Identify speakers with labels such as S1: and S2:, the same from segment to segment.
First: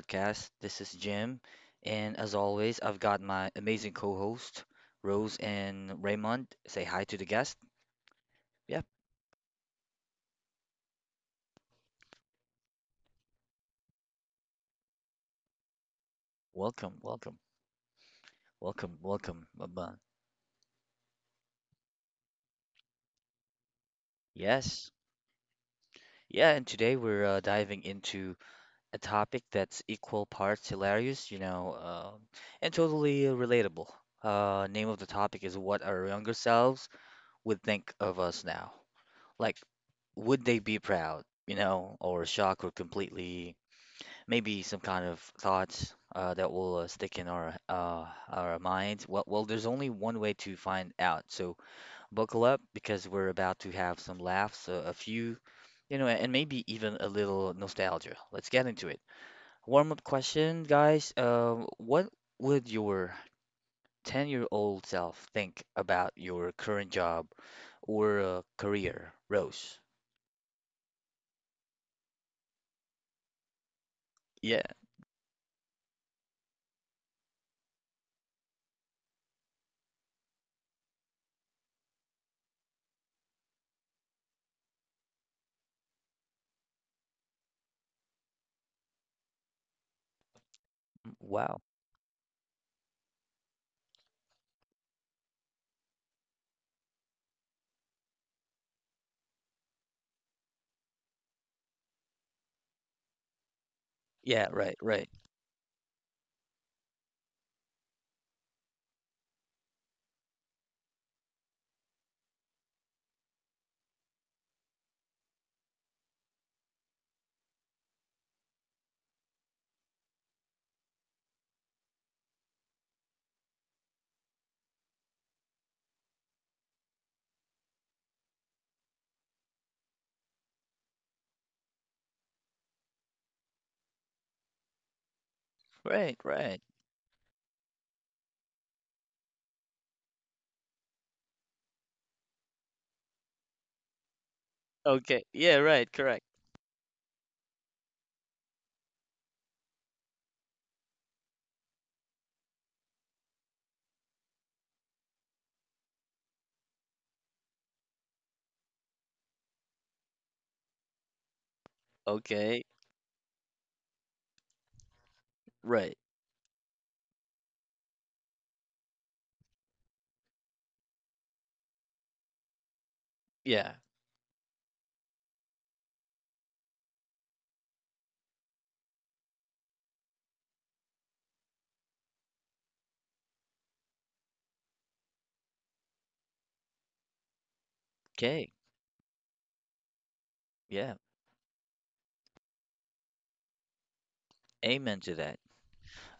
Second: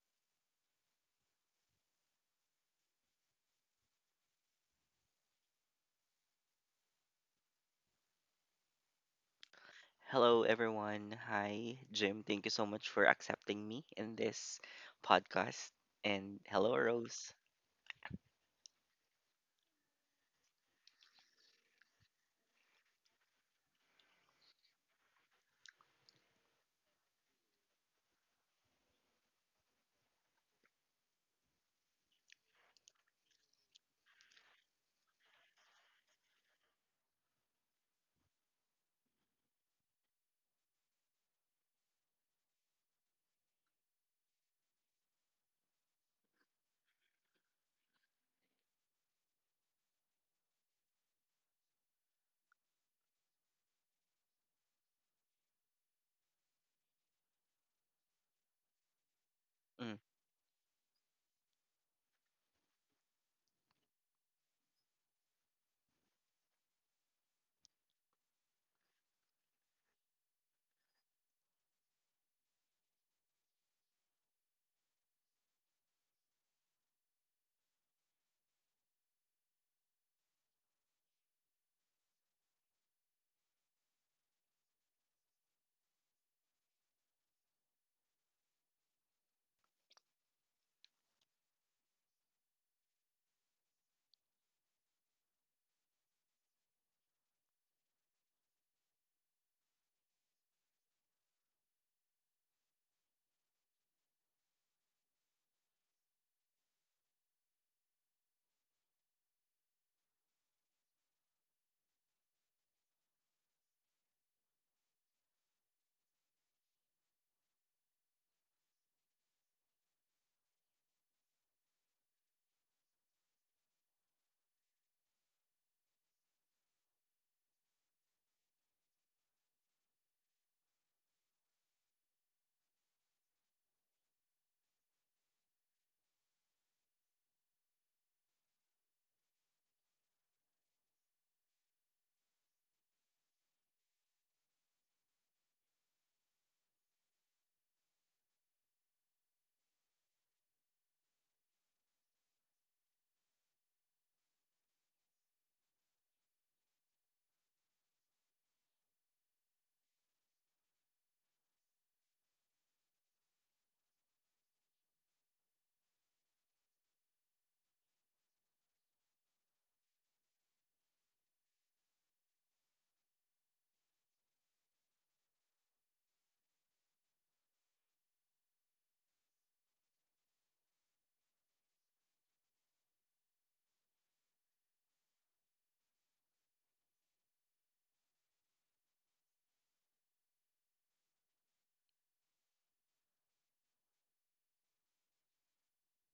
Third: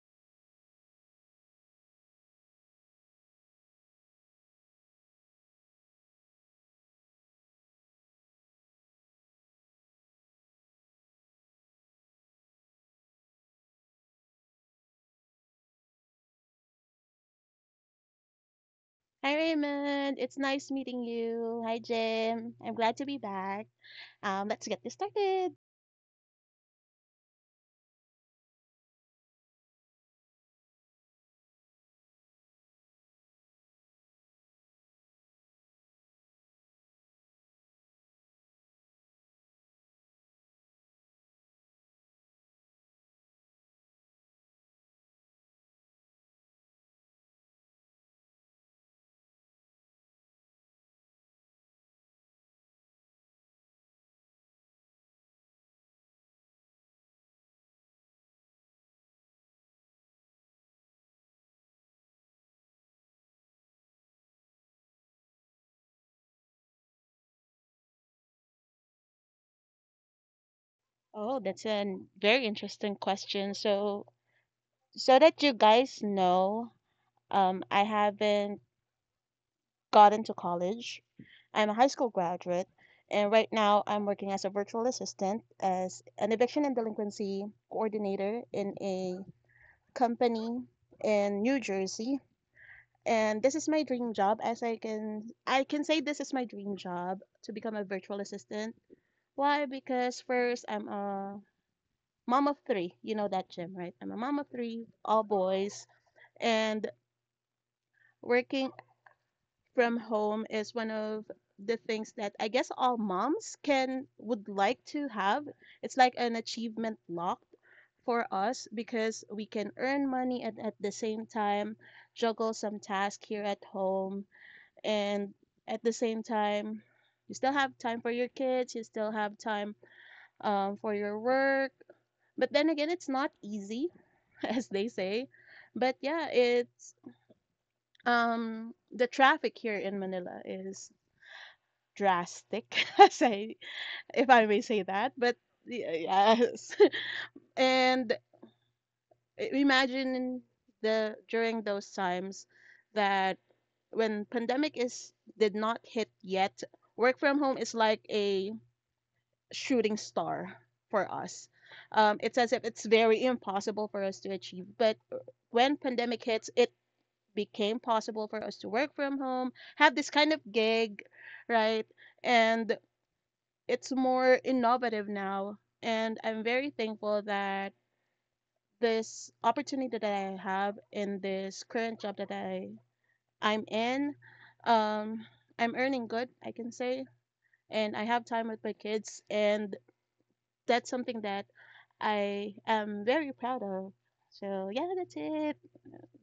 S1: podcast. This is Jim, and as always, I've got my amazing co-host Rose and Raymond. Say hi to the guest. Yep,
S2: Hello, everyone. Hi, Jim. Thank you so much for accepting me in this podcast. And hello,
S1: welcome,
S2: Rose.
S1: welcome, welcome,
S3: Hi
S1: welcome. Maban.
S3: Raymond, it's nice meeting you. Hi Jim, I'm glad to be back. Let's get
S1: Yes,
S3: this started.
S1: yeah, and today we're diving into a topic that's equal parts hilarious, and totally relatable. Name of the topic is what our younger selves would think of us now. Like, would they be proud, you know, or shocked or completely maybe some kind of thoughts that will stick in our minds? Well, there's only one way to find out. So buckle up because we're about to have some laughs, a few, you know, and maybe even a little nostalgia. Let's get into it. Warm
S2: Mm.
S1: up question, guys. What would your 10-year-old self think about your current job or career, Rose?
S3: Oh, that's a very interesting question. So that you guys know, I haven't gotten to college. I'm a high school graduate, and right now I'm working as a virtual assistant as an eviction and delinquency coordinator in a company in New
S1: Wow.
S3: Jersey. And this is my dream job, as I can say this is my dream job to become a virtual assistant. Why? Because first I'm a mom of 3. You know that, Jim, right? I'm a mom of
S1: Yeah, right,
S3: 3,
S1: right.
S3: all boys, and working from home is one of the things that I guess all moms can would like to have. It's like an achievement locked for us, because we can earn money and at the same time juggle some tasks here at home, and at the same time you still have time for your kids, you still have time, for your work. But then again, it's not easy, as they say. But
S1: Right,
S3: yeah,
S1: right.
S3: it's, the traffic here in Manila is drastic, as I, if I may say that.
S1: Okay.
S3: But
S1: Yeah, right, correct.
S3: yes. And imagine the during those times, that when pandemic is did not hit yet, work from home is like a shooting star for us. It's as
S1: Okay.
S3: if it's very impossible for us to achieve. But when
S1: Right.
S3: pandemic hits, it became possible for us to work from home, have this kind of gig, right? And
S1: Yeah.
S3: it's more innovative now. And I'm very thankful that this opportunity that I have in this current job that I'm in, um, I'm earning good, I can say, and I have time
S1: Okay.
S3: with my kids, and that's
S1: Yeah.
S3: something that I am very proud of. So yeah,
S1: Amen
S3: that's
S1: to that.
S3: it.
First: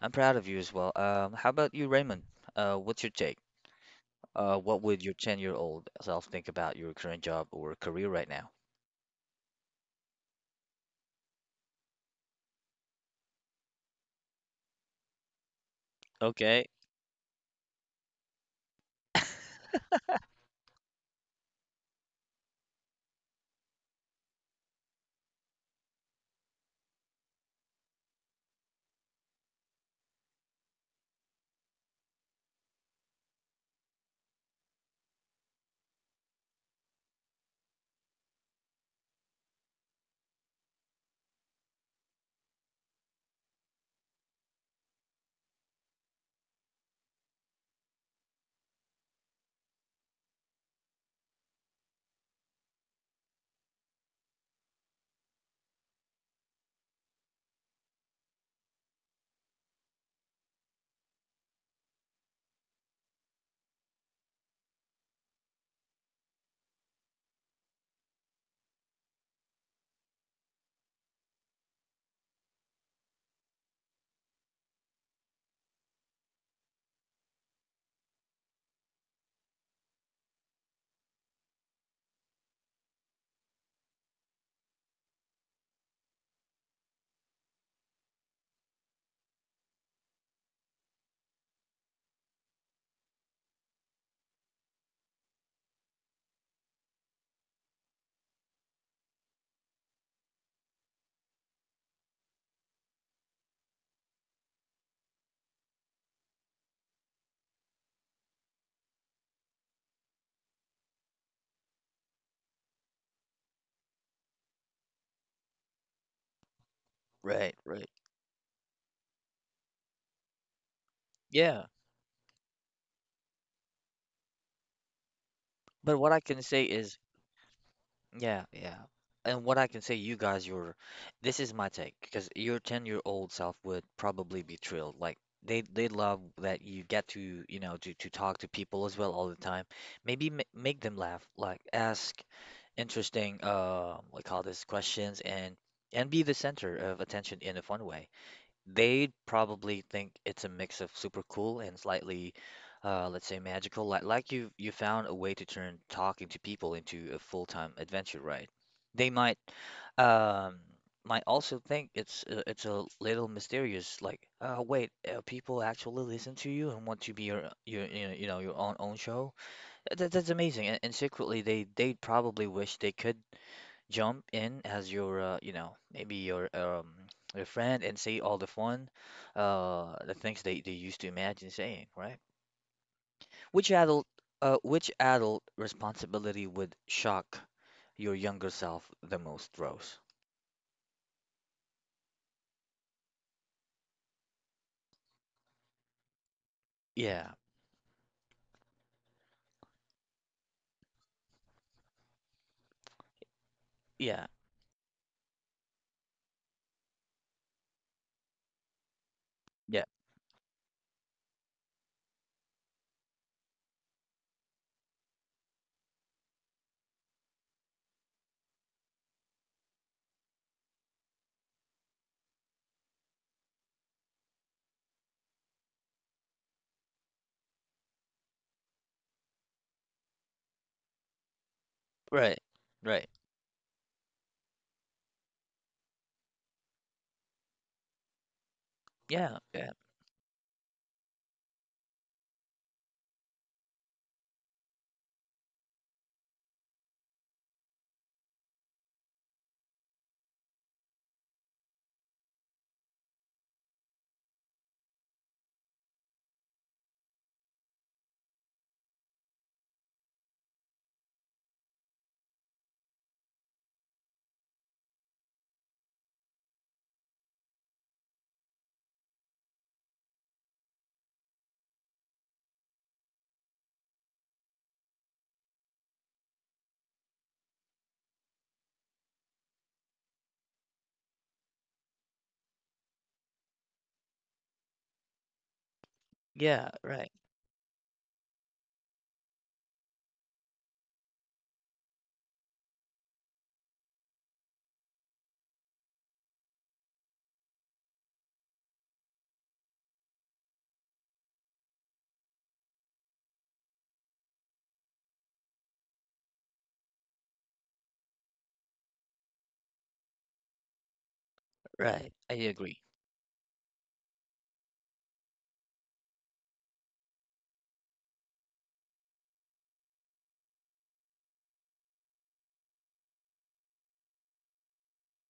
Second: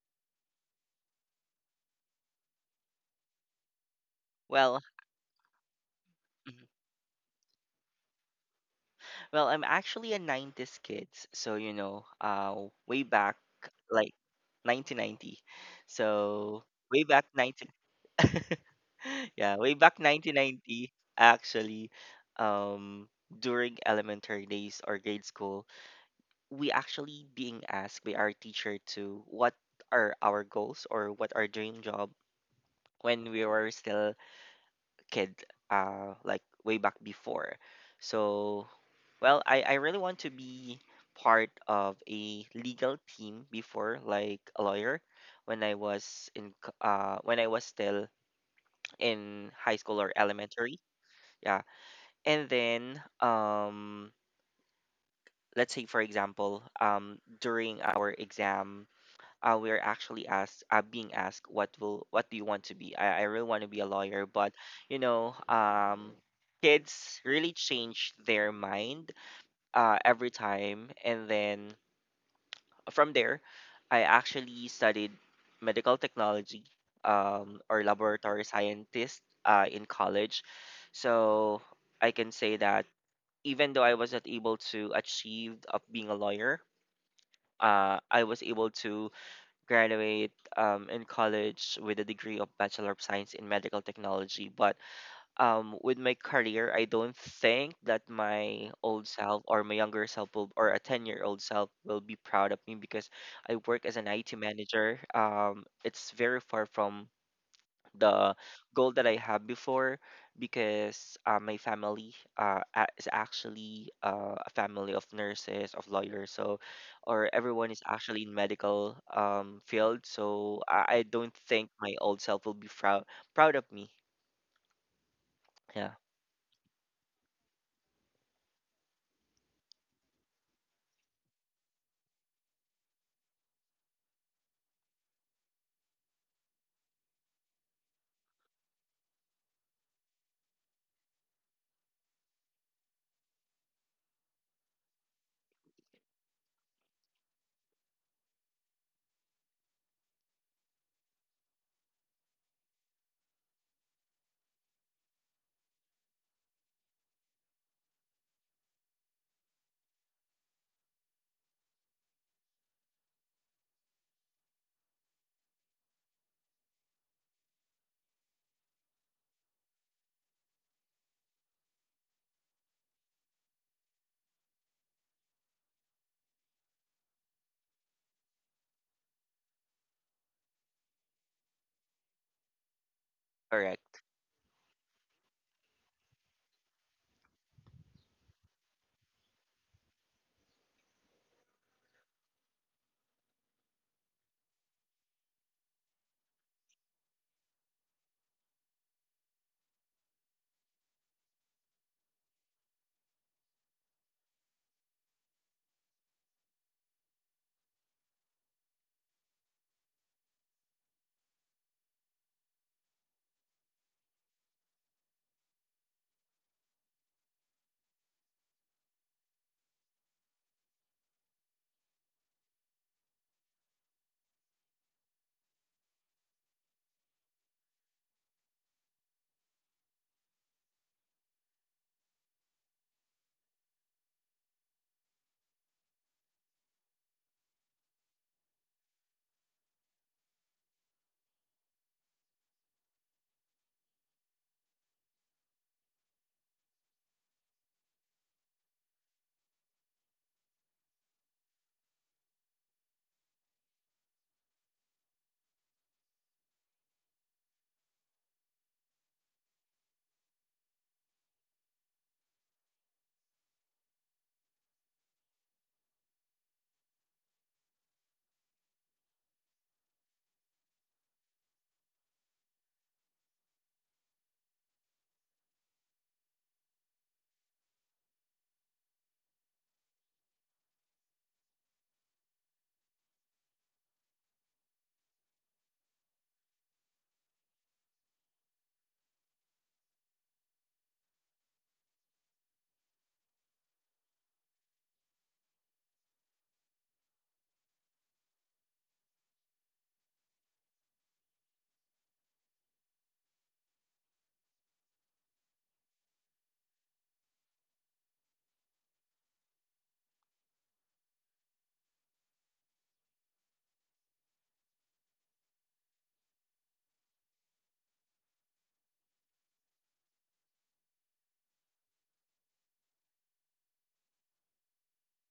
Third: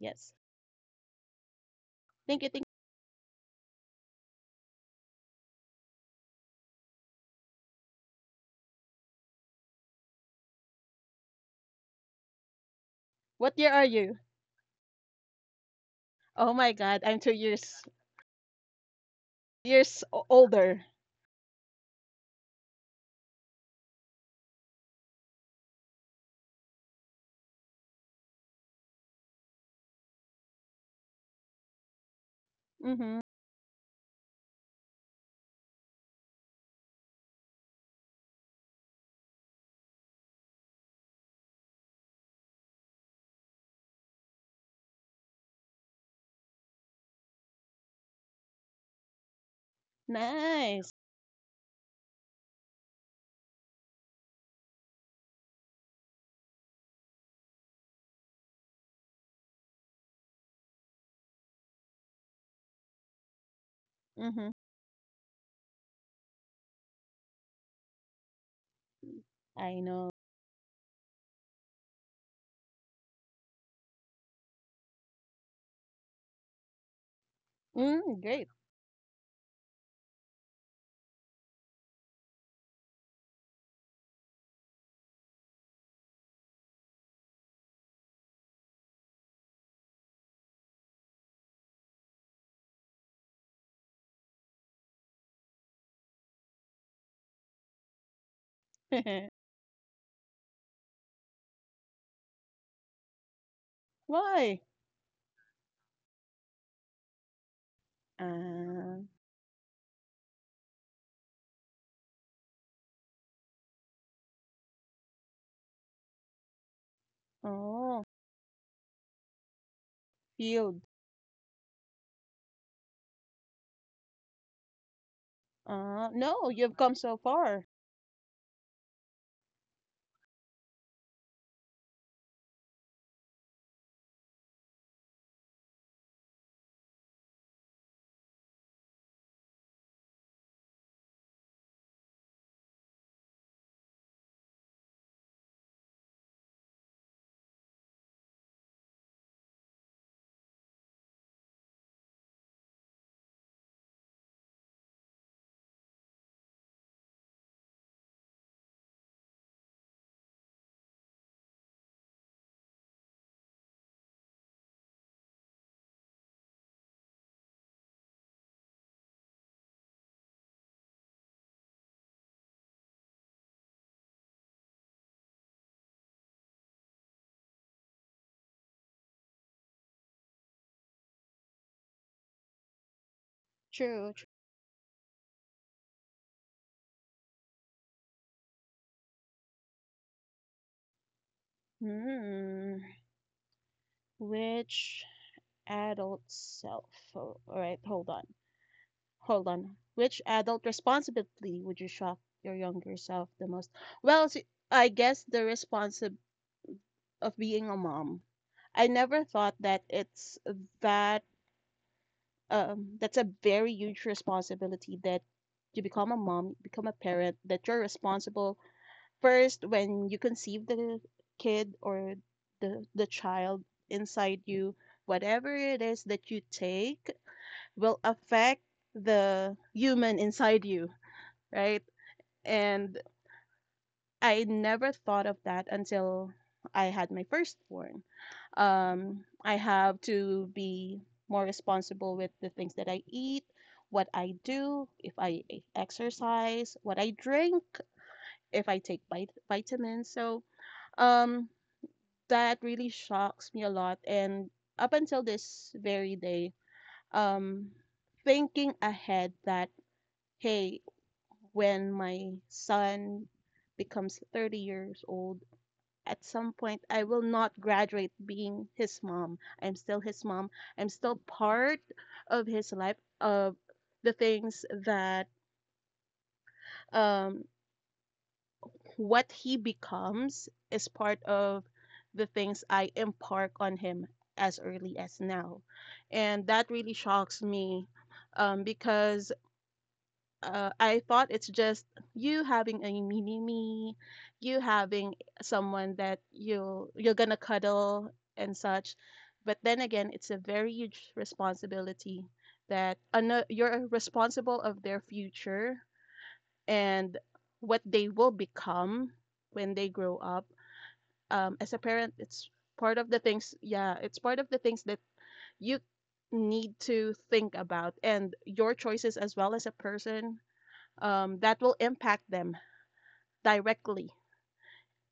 S1: I'm proud of you as well. How about you, Raymond?
S3: Thank you. Thank
S1: What's your take? What
S2: Well,
S1: would your 10-year-old self think
S2: mhm.
S1: about your current job or career right now?
S2: well, I'm actually a 90s kid. So, way back,
S3: What year are
S2: like
S3: you?
S2: 1990.
S3: Oh
S2: So,
S1: Okay.
S3: my God,
S2: way
S3: I'm
S2: back
S3: two
S2: 19,
S3: years
S2: yeah, way back
S3: older.
S2: 1990, actually, um, during elementary days or grade school, we actually being asked by our teacher to what are our goals or what our dream job
S3: Mm-hmm.
S2: when we were still kid, like way back before. So well, I really want to be part of a legal team before, like a lawyer, when I was still in high school or elementary.
S3: Nice.
S2: Yeah. And then let's say, for example, during our exam, we're actually asked, being asked, what do you want to be. I really want to be a lawyer,
S3: Mm-hmm.
S2: but you know um kids really change their mind
S3: I know.
S2: every time. And then from there, I actually studied medical technology, or
S3: Mm,
S2: laboratory
S3: great.
S2: scientist, in college. So I can say that even though I was not able to achieve of being a lawyer, I was able to graduate, in college, with a degree of Bachelor of Science in Medical Technology. But with my career, I don't think that my old self or my younger self will, or a 10-year-old self will be proud of me, because I work as an IT
S3: Why?
S2: manager. It's very far from the goal
S3: Uh,
S2: that I have before, because my family, is actually a family of nurses, of lawyers. Or
S1: Right,
S2: everyone is
S1: right.
S3: oh,
S2: actually in medical field. So
S3: field.
S2: I don't
S1: Yeah.
S2: think my old self will be proud of me. Yeah,
S1: But what I can
S3: No,
S1: say
S3: you've come
S1: is,
S3: so far.
S1: yeah, yeah. And what I can say, you guys, your this is my take, because your 10-year-old self would probably be thrilled. Like, they love that you get to, you know, to talk to people as well all the time. Maybe ma make them laugh, like ask interesting what call this questions and be the center of attention in a fun way. They'd probably think it's a mix of super cool and slightly, let's say magical. Like, you found a way to turn talking to people into a full-time adventure, right? They um might also think it's a little mysterious. Like, wait, people actually listen to you and want to be your you know, your own show. That's amazing. And secretly, they probably wish they could jump in as your you know, maybe your friend and say all the fun the things they used to imagine saying, right? which
S2: correct.
S1: adult
S3: True. True.
S1: uh which adult responsibility would shock your younger self the most, Rose?
S3: Hmm. Which adult self?
S1: Yeah.
S3: Oh, all right, hold on. Hold on. Which adult responsibility would you shock your younger self the most?
S1: Yeah.
S3: Well, I guess the response of being a mom. I never thought
S1: Yeah.
S3: that it's that that's a very huge responsibility, that you become a mom, become a parent, that you're responsible first when you conceive the kid or the child inside you, whatever it is that you take will affect the human inside you, right?
S1: Right, right.
S3: And I never thought of that until I had my firstborn.
S1: Yeah. Yeah.
S3: I have to be more responsible with the things that I eat, what I do, if I exercise, what I drink, if I take vitamins. So um, that really shocks me a lot. And up until this very day, um, thinking ahead that, hey, when my son becomes 30 years old, at some point I will not graduate being his mom. I'm still his mom. I'm still part of his life, of the things that, um what he becomes is part of the things I impart on him as early as now.
S1: Yeah.
S3: And that
S1: Right,
S3: really shocks me, because I thought it's just you having a mini me, you having someone that you're gonna cuddle and such. But then again, it's a very huge responsibility, that you're responsible of their future and what they will become when they grow up. As a
S1: right. I
S3: parent, it's
S1: agree.
S3: part of the things. Yeah, it's part of the things that you need to think about, and your choices as well as a person, that will impact them directly.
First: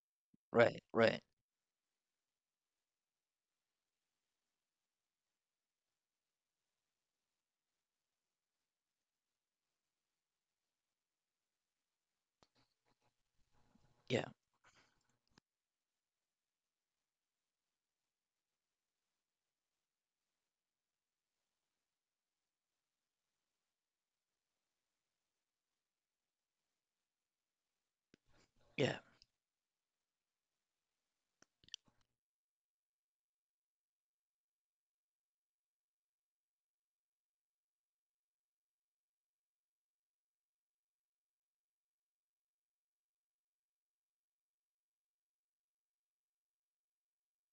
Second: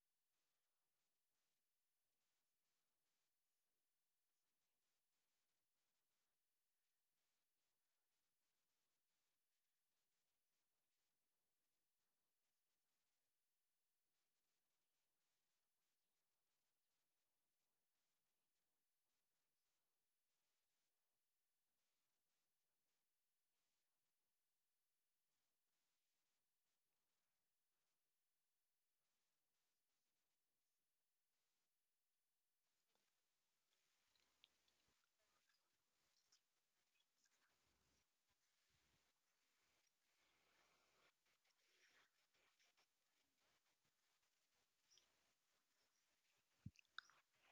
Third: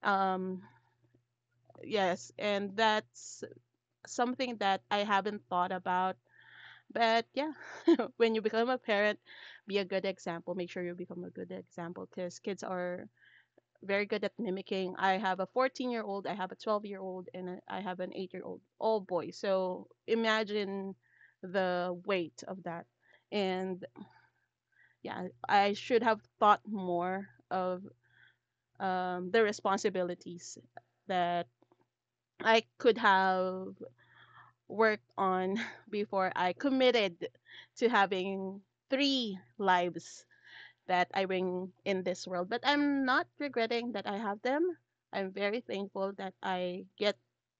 S3: Um,
S1: Right, right.
S3: yes, and that's something that I haven't thought about. But yeah, when you become a parent, be a good example. Make sure you become a good example, because kids are very good
S1: Yeah.
S3: at mimicking. I have a 14-year-old, I have a 12-year-old, and I have an 8-year-old, all boys. So imagine the weight of that. And yeah, I should have thought more of,
S1: Yeah.
S3: the responsibilities that I could have worked on before I committed to having three lives that I bring in this world. But I'm not regretting that I have them. I'm very thankful that I get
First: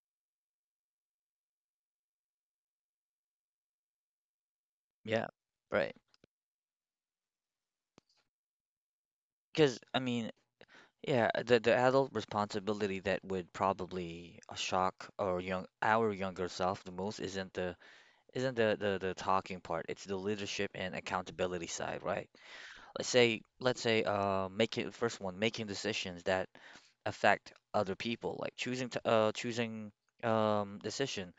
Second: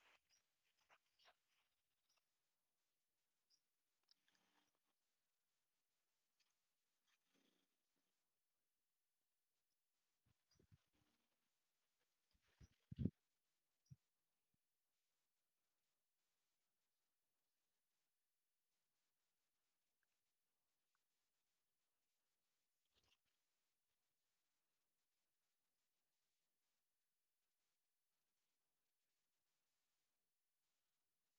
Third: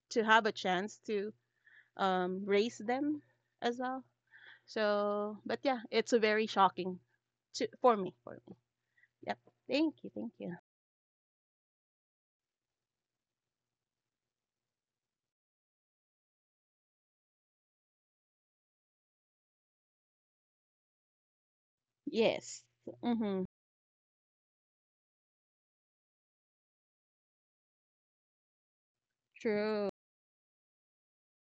S3: to have a chance to, raise them as well.
S1: Yeah.
S3: So, but yeah,
S1: Right,
S3: it's very shocking to for me. For me, yep.
S1: because
S3: Thank
S1: I
S3: you, thank
S1: mean,
S3: you.
S1: yeah, the adult responsibility that would probably shock our younger self the most isn't the the talking part. It's the leadership and accountability side, right?
S3: Yes.
S1: Let's
S3: Mm-hmm.
S1: say let's say uh making, first one, making decisions that affect other people, like
S3: True.
S1: choosing decision,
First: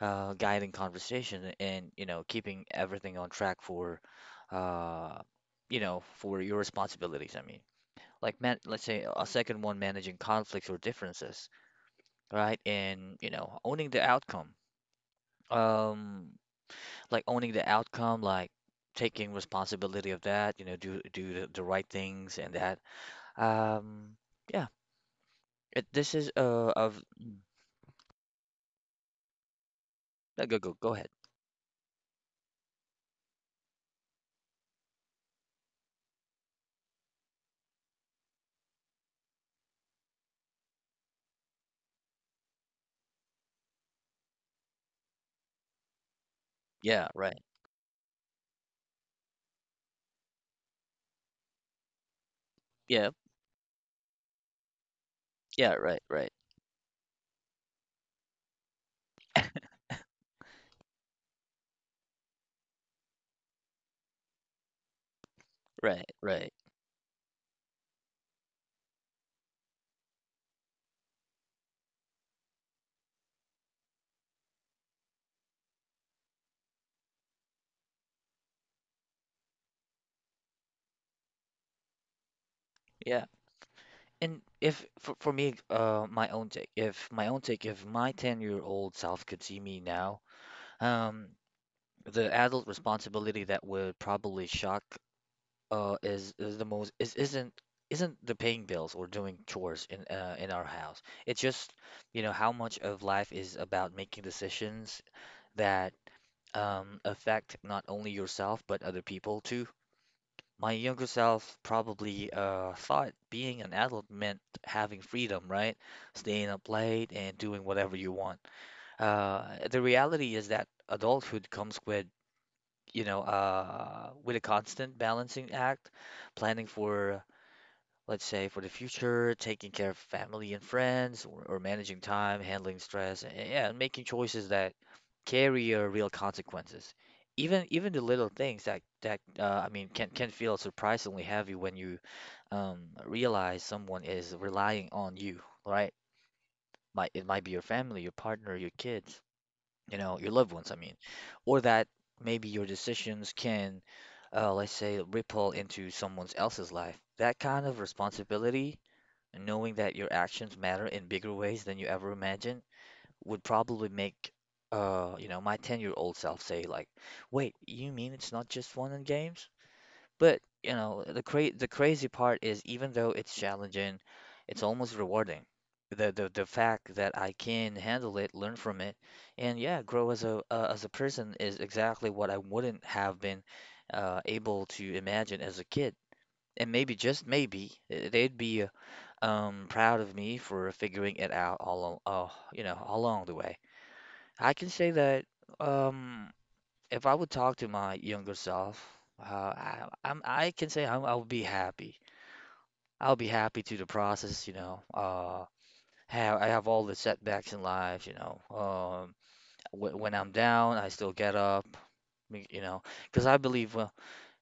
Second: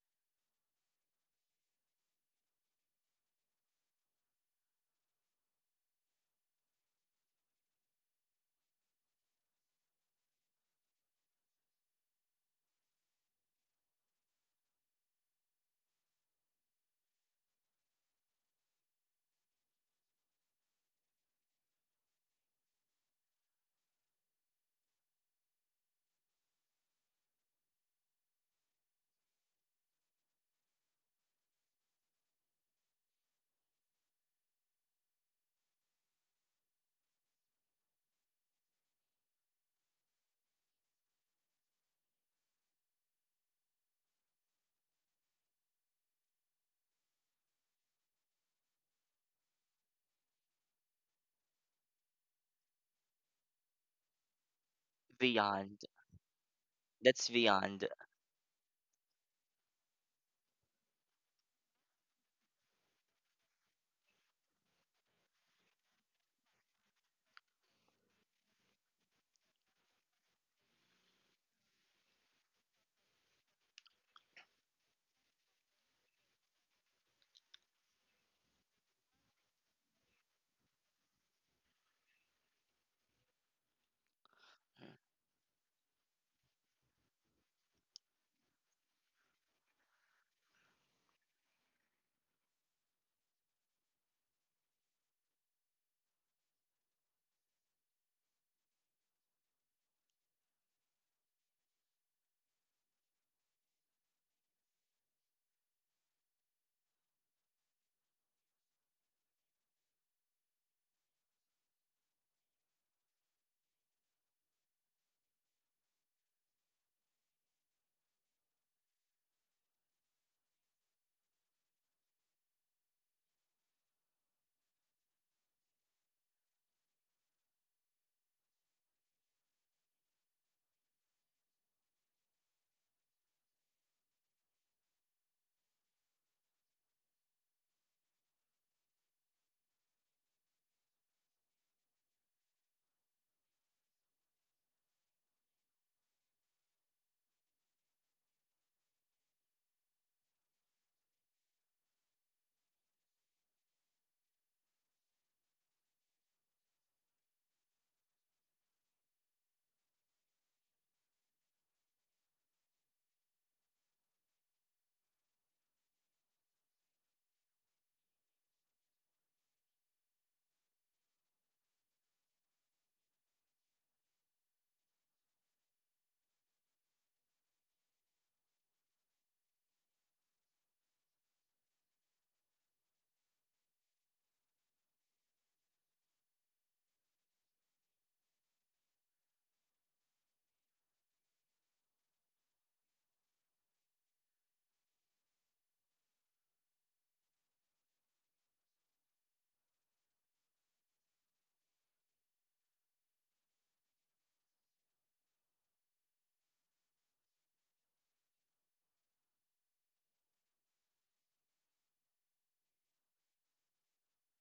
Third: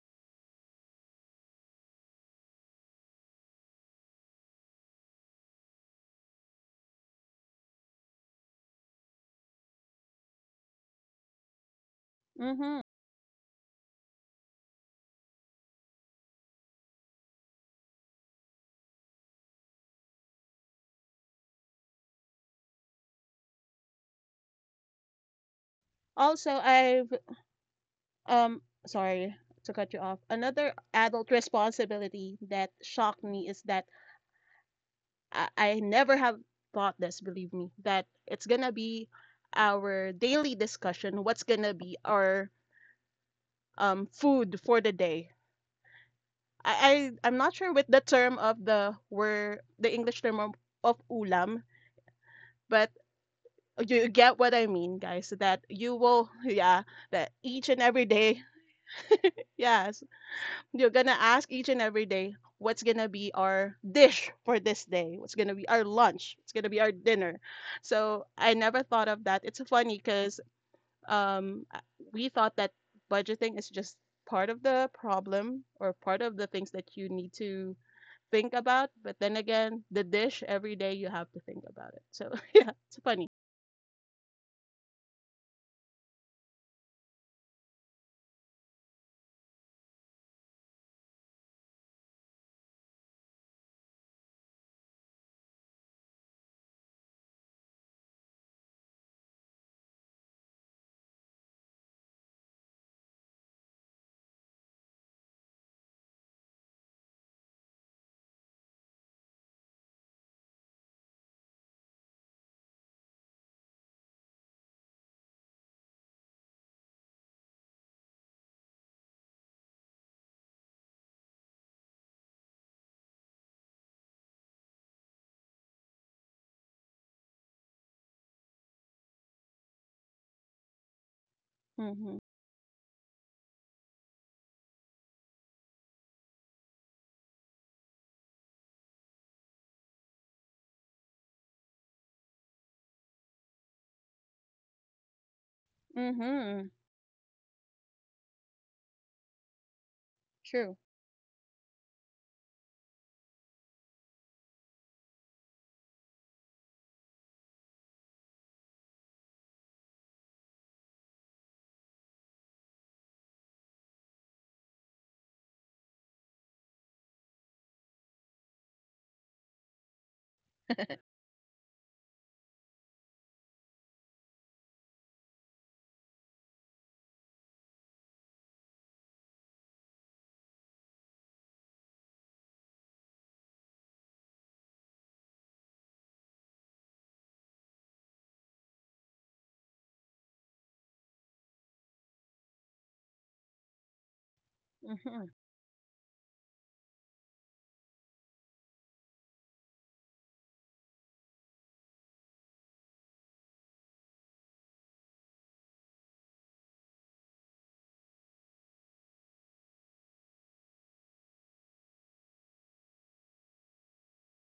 S1: guiding conversation and, you know, keeping everything on track for uh you know, for your responsibilities, I mean, like, man, let's say a second one, managing conflicts or differences, right,
S3: Mm-hmm.
S1: and, you know, owning the outcome, um like owning the outcome, like taking responsibility of that, you know, do the right things, and that um yeah, it, this is
S3: Also, I've um sorry to cut you off. Another
S1: go ahead.
S3: adult responsibility that shocked me is that I never have thought this, believe me, that it's gonna be our daily discussion, what's gonna be our, food for the day. I,
S1: Yeah,
S3: I I'm
S1: right.
S3: not sure with the term of the word, the English term of ulam, but
S1: Yeah,
S3: you get what I mean, guys, that
S1: yeah.
S2: Beyond
S3: you
S1: Right,
S3: will
S1: right.
S3: yeah,
S2: That's
S3: that each and
S2: beyond.
S3: every day. Yes. You're gonna ask each and every day, what's gonna be our dish for this day? What's gonna be our
S1: Right,
S3: lunch?
S1: right.
S3: It's gonna be our dinner. So I never thought of that. It's funny because, um, uh, we thought that budgeting is just part of the problem or part of the things that you need to think about. But then again, the dish every day you have to think about it. So yeah, it's
S1: Yeah.
S3: funny.
S1: And if for, for me, my own take, if my 10-year-old self could see me now, um the adult responsibility that would probably shock is the most is isn't the paying bills or doing chores in our house. It's just, you know, how much of life is about making decisions that affect not only yourself but other people too. My younger self probably thought being an adult meant having freedom, right? Staying up late and doing whatever you want. The reality is that adulthood comes with, you know, with a constant balancing act, planning for, let's say, for the future, taking care of family and friends, or managing
S3: Mhm.
S1: time, handling stress, and, yeah, and making choices that carry real consequences. Even the little things that I mean, can feel surprisingly heavy when you um, realize someone is relying on you, right?
S3: Mhm.
S1: Might, it might be your family, your partner, your kids, you know, your loved
S3: True.
S1: ones, I mean, or that maybe your decisions can, let's say, ripple into someone else's life. That kind of responsibility, knowing that your actions matter in bigger ways than you ever imagined, would probably make, you know, my 10-year-old self say, like, wait, you mean it's not just fun and games? But, you know, the crazy part is, even though it's challenging, it's almost rewarding. The fact that I can handle it, learn from it, and, yeah, grow as a person is exactly what I wouldn't have been able to imagine as a kid. And maybe, just maybe, they'd be proud of me for figuring it out you know, along the way. I can say
S3: Mhm.
S1: that um if I would talk to my younger self, I'm, I can say I'm, I'll be happy. I'll be happy to the process, you know. Have, I have all the setbacks in life, you know. W when I'm down, I still get up, you know, because I believe, well,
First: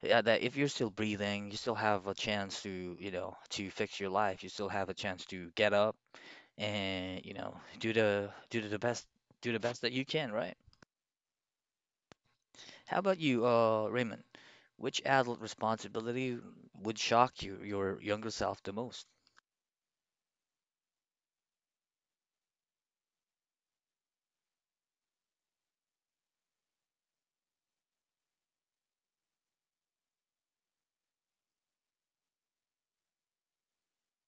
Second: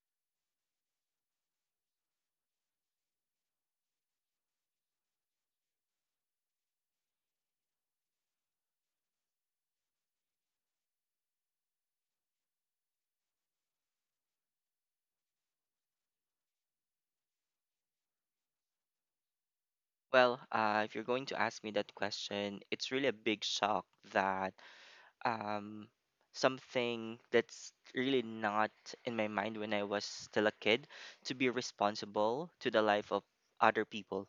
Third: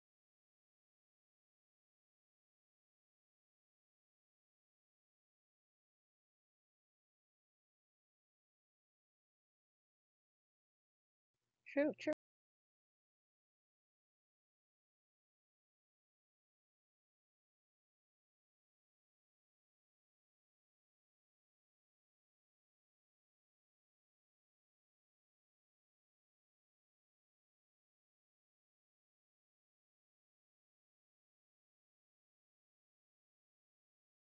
S1: yeah, that if you're still breathing, you still have a chance to, you know, to fix your life. You still have a chance to get up and, you know, do the best, do the best that you can, right?
S3: True. True.
S1: How about you, Raymond? Which adult responsibility would shock you, your younger self, the most?
S2: Well, if you're going to ask me that question, it's really a big shock that, um, something that's really not in my mind when I was still a kid, to be responsible to the life of other people.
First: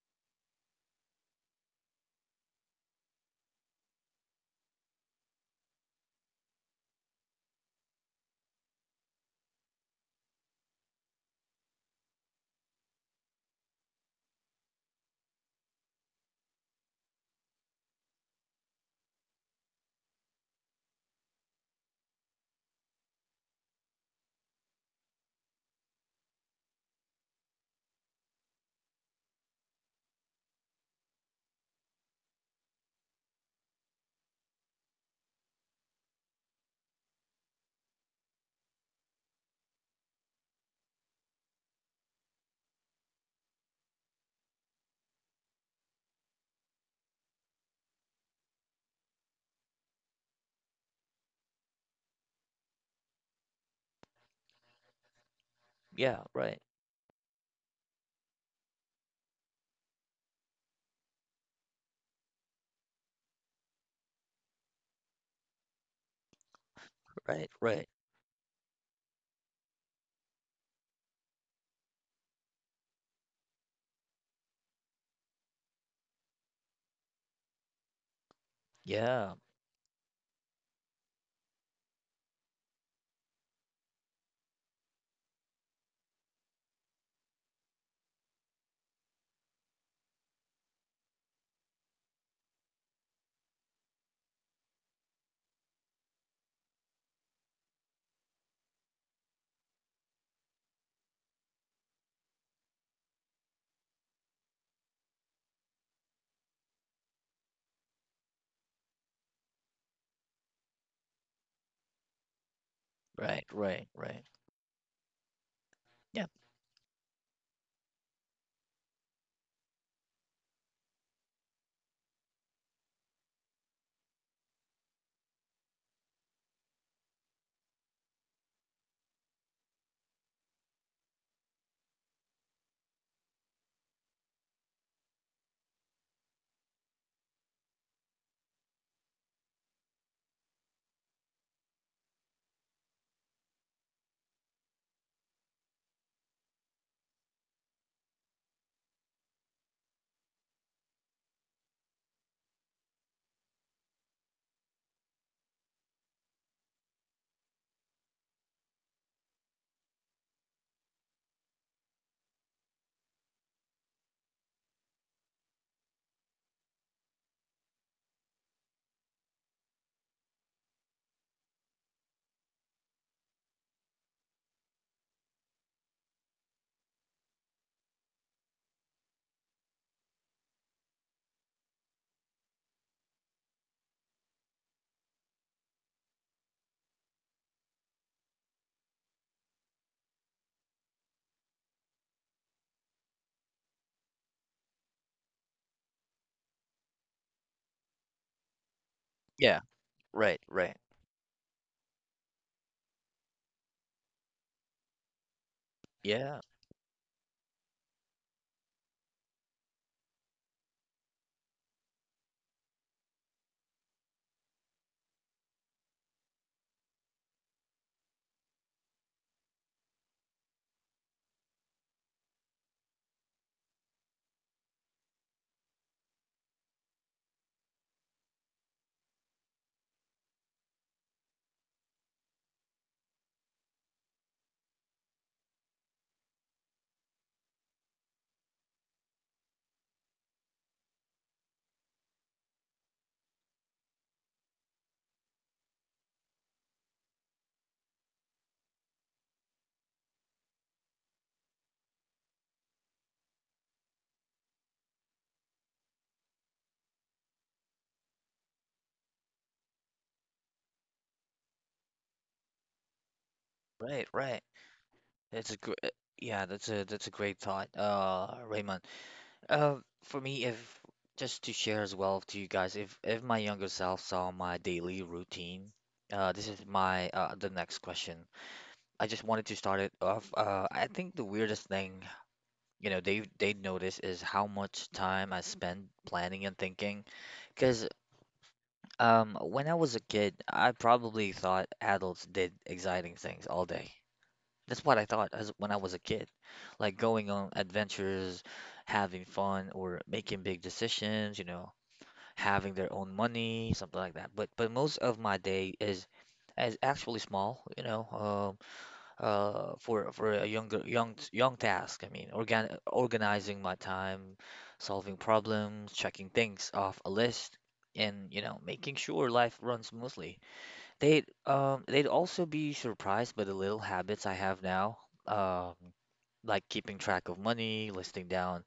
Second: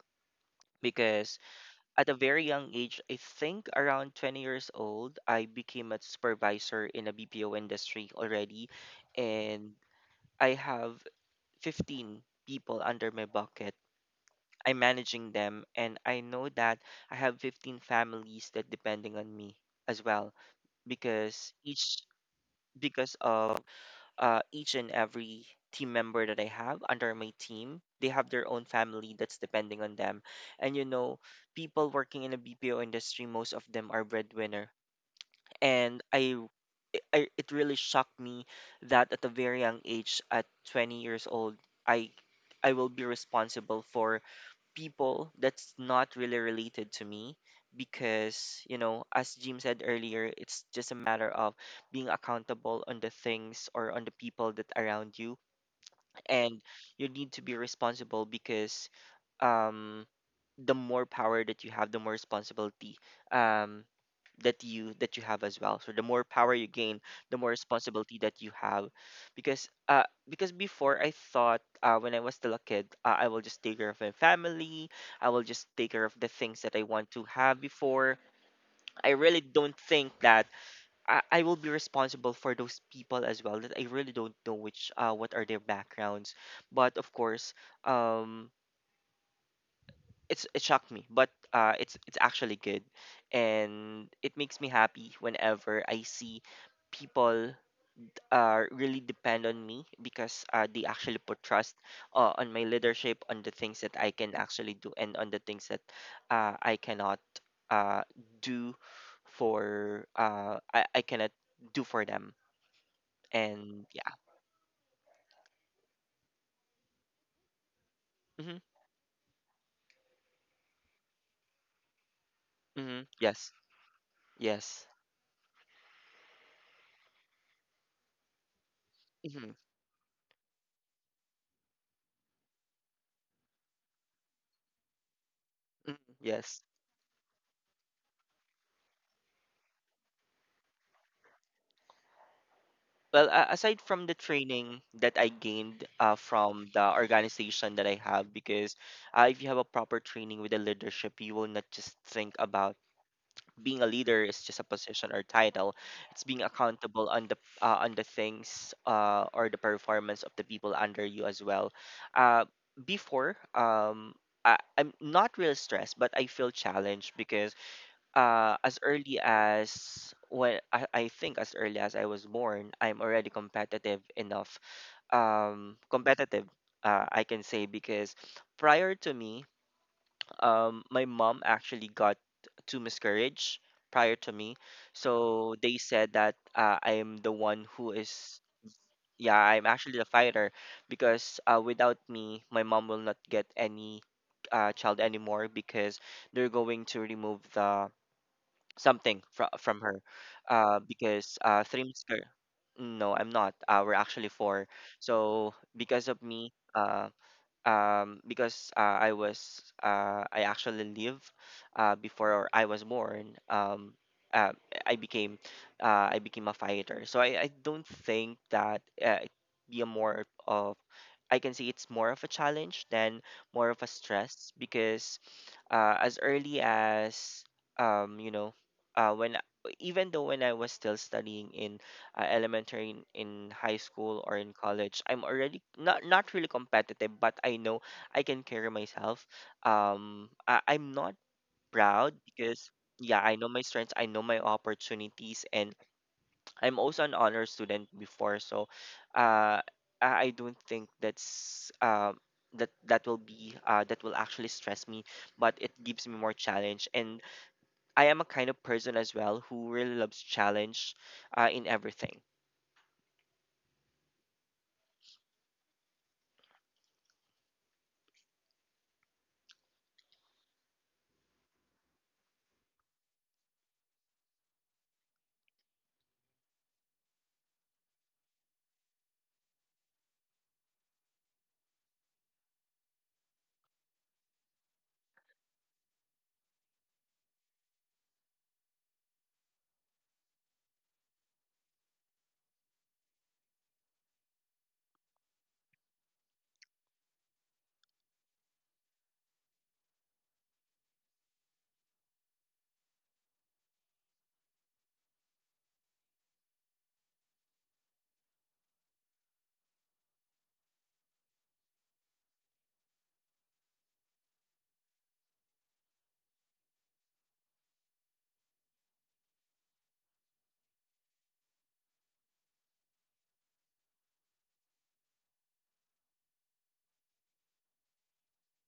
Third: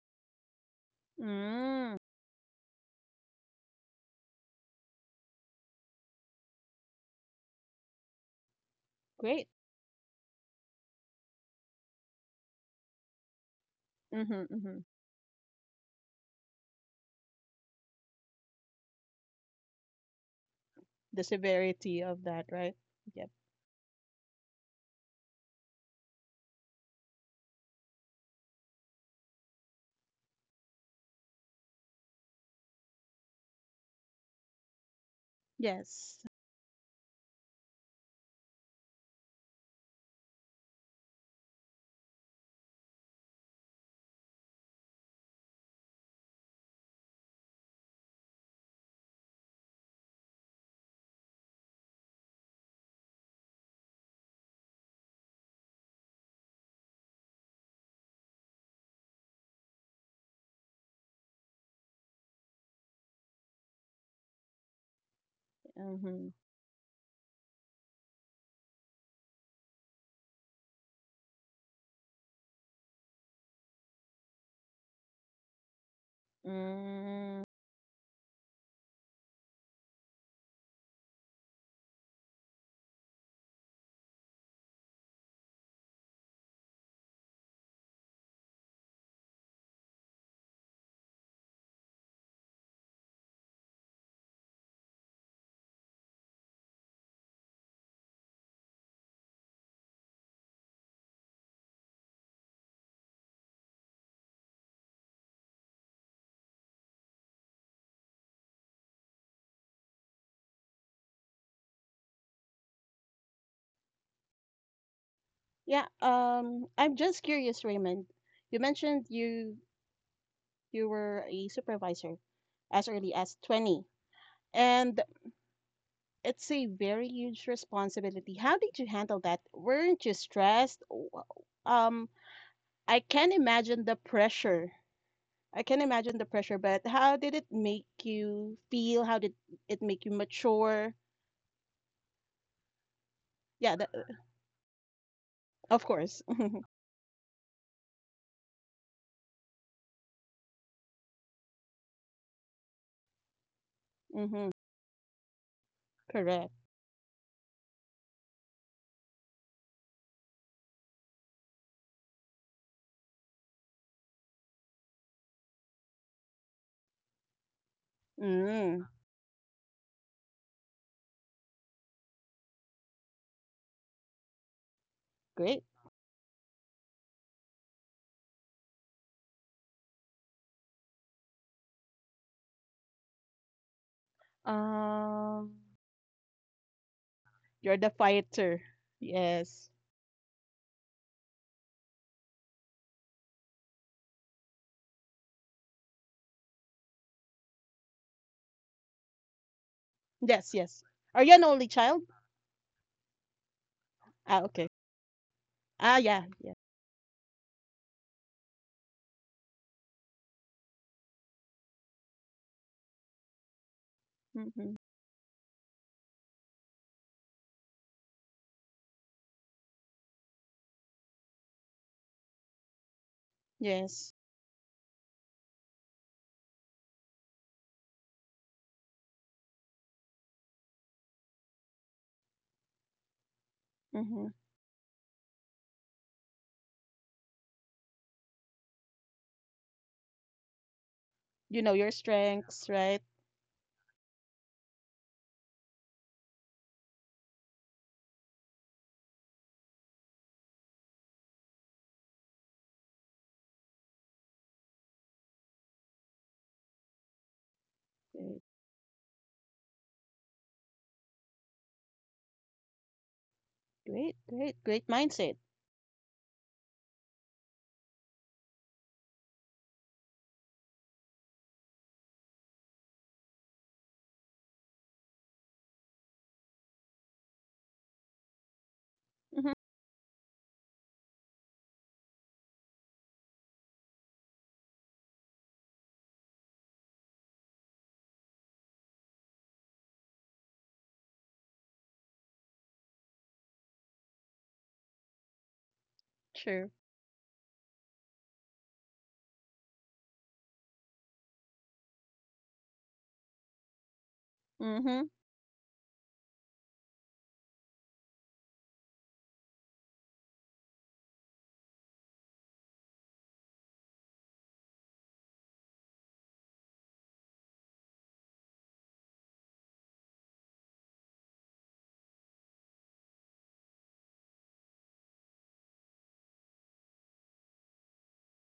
S2: Because
S3: Mm.
S2: at a very young age, I think around 20 years old, I became a supervisor in a BPO industry already.
S3: Great.
S2: And I have 15 people under my bucket.
S3: Mhm.
S2: I'm
S3: Mhm.
S2: managing them, and I know that I have 15 families that depending on me as well,
S3: The
S2: because each
S3: severity of that, right?
S2: because
S3: Yep.
S2: of each and every team member that I have under my team. They have their own family that's depending on them. And you know, people working in the BPO industry, most of them are breadwinner. And
S3: Yes.
S2: I it really shocked me that at a very young age, at 20 years old, I I will be responsible for people that's not really related to me, because you know, as Jim said earlier, it's just a matter of being accountable on the things or on the people that around you.
S1: Yeah, right,
S2: And you need to be responsible, because um the more power that you have, the more responsibility, um that you have as well. So the more
S3: Mm-hmm.
S2: power you gain, the
S1: right,
S2: more
S1: right.
S2: responsibility that you have. Because uh because before, I thought, when I was still a kid, I will just take care of my family. I will just take care of the things that I want to
S3: Mm.
S2: have before. I
S1: Yeah,
S2: really don't think that I will be responsible for those people as well, that I really don't know which what are their backgrounds. But of course, um it shocked me, but it's actually good, and it makes me happy whenever I see people really depend on me, because they actually put trust on my leadership, on the things that I can actually do, and on the things that I cannot uh do for — I cannot do for them.
S1: right,
S2: And
S1: right,
S2: yeah.
S1: right.
S3: Yeah.
S1: Yeah,
S3: I'm just curious, Raymond. You
S2: Mhm.
S3: mentioned you were a supervisor as
S2: Mhm.
S3: early as
S2: Yes.
S3: 20,
S2: Yes.
S3: and it's a very huge responsibility. How did you
S2: Mhm.
S3: handle that? Weren't you stressed? Um, I can imagine the pressure.
S2: Mhm.
S3: I can
S2: Yes.
S3: imagine the pressure, but how did it make you feel? How did it make you mature?
S2: Well, aside from the
S3: Yeah, that,
S2: training that I gained
S3: of
S2: from
S3: course.
S2: the organization that I have, because if you have a proper training with the leadership, you will not just think about being a leader is just a
S3: Mm-hmm.
S2: position or title. It's being
S3: Correct.
S2: accountable on the, on the things, or the performance of the people under you as well. Uh, Before, I'm not real stressed, but I feel challenged, because as
S3: Mm,
S2: early as when I think, as early as I was born, I'm already competitive enough.
S3: great.
S2: Competitive, I can say, because prior to me, my mom actually got two miscarriage prior to me, so they
S3: Um,
S2: said that, I'm the one who
S3: you're the
S2: is.
S3: fighter.
S2: Yeah, I'm actually
S3: Yes.
S2: the fighter, because without me, my mom will not get any child anymore, because they're going to remove the something from
S1: yeah,
S2: from her,
S1: right, right.
S3: Yes, yes.
S2: because
S3: Are you an
S2: three
S3: only
S2: months
S3: child?
S2: no, I'm not. We're actually four.
S3: Ah, okay.
S2: So because of
S3: Ah,
S1: Yeah,
S2: me,
S3: yeah, yeah.
S2: because I was, I actually live, before I was born. Uh, I
S3: Mm-hmm.
S2: became I became a fighter. So I don't think that, it be a more of I can say it's more of a challenge than more of a
S3: Yes.
S2: stress, because as early as, um, you know when — even though when I was still studying in, elementary, in high school or in
S3: Mm-hmm.
S2: college, I'm already not really competitive, but I know I can carry myself. I'm not
S3: You know
S2: proud
S3: your
S2: because —
S3: strengths,
S2: yeah,
S3: right?
S2: I know my strengths, I know my opportunities, and I'm also an honor student before. So uh I I don't think that's, that will be, that will actually stress me, but it gives me more challenge. And I am a kind of
S3: Great,
S2: person as well who really loves challenge, in everything.
S1: right, right.
S3: great, great, great
S1: That's a
S3: mindset.
S1: great, yeah, that's a, that's a great thought, Raymond. Uh, for me, if just to share as well to you guys, if my younger self saw my daily routine, this is my the next question. I just wanted to start
S3: Mm-hmm.
S1: it off. I think the weirdest thing, you know, they notice is how much time I spend planning and thinking. Because when I was a kid, I probably thought adults did exciting things all day. That's what I thought as when I was a kid, like
S3: Sure.
S1: going on adventures, having fun, or making big decisions. You know, having their own money, something like that. But most of
S3: Mm-hmm.
S1: my day is actually small. You know, for a young task. I mean, organizing my time, solving problems, checking things off a list, and, you know, making sure life runs smoothly. They'd they'd also be surprised by the little habits I have now, um, like keeping track of money, listing down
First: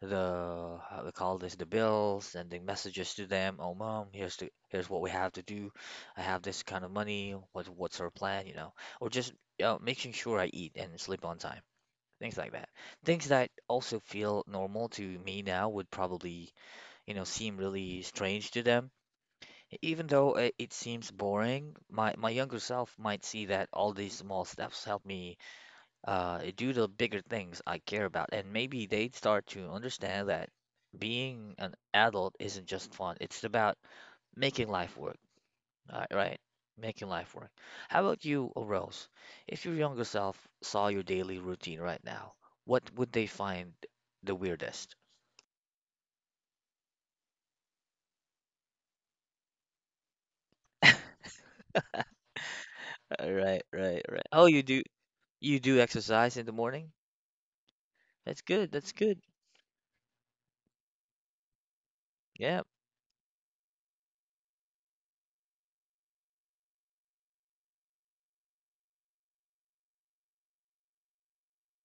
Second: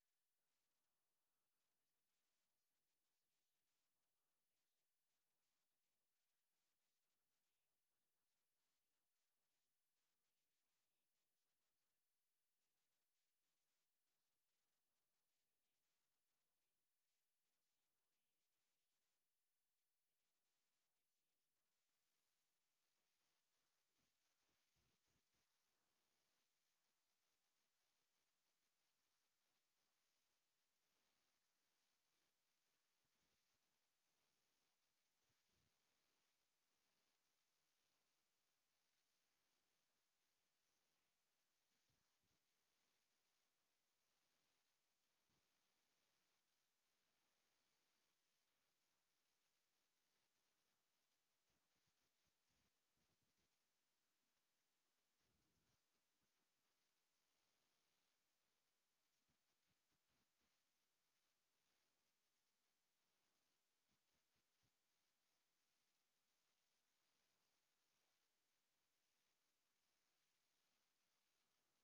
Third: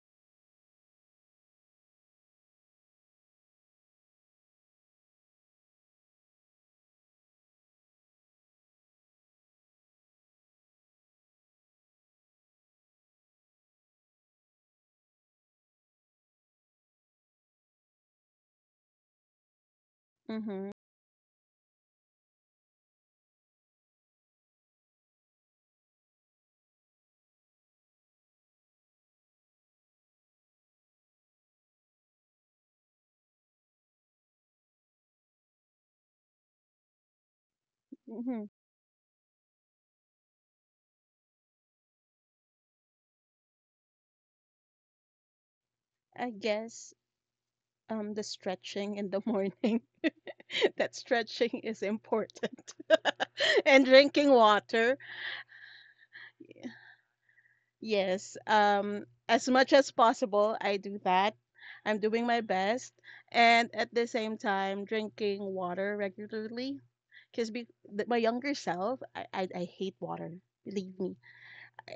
S1: the how they call this, the bills, sending messages to them. Oh, mom, here's the here's what we have to do. I have this kind of money. What's our plan? You know, or just, you know, making sure I eat and sleep on time. Things like that. Things that also feel normal to me now would probably, you know, seem really strange to them. Even though
S3: Mm-hmm.
S1: it seems boring, my younger self might see that all these small steps help me do the bigger things I care about. And maybe they'd start to understand that being an adult isn't just fun, it's about making life work. All right, right? Making life work. How about
S3: Mm-hmm.
S1: you, Rose? If your younger self saw your daily routine right now, what would they find the weirdest?
S3: I guess, the stretching in the morning. That stretching is important.
S1: Right,
S3: And
S1: right, right.
S3: drinking
S1: Oh, you do,
S3: water.
S1: you do exercise in the morning?
S3: Yes,
S1: That's good. That's good.
S3: as much as possible, I do that. I'm doing my
S1: Yeah.
S3: best, and at the same time, drinking water regularly. Because my younger self, I hate water. Believe me,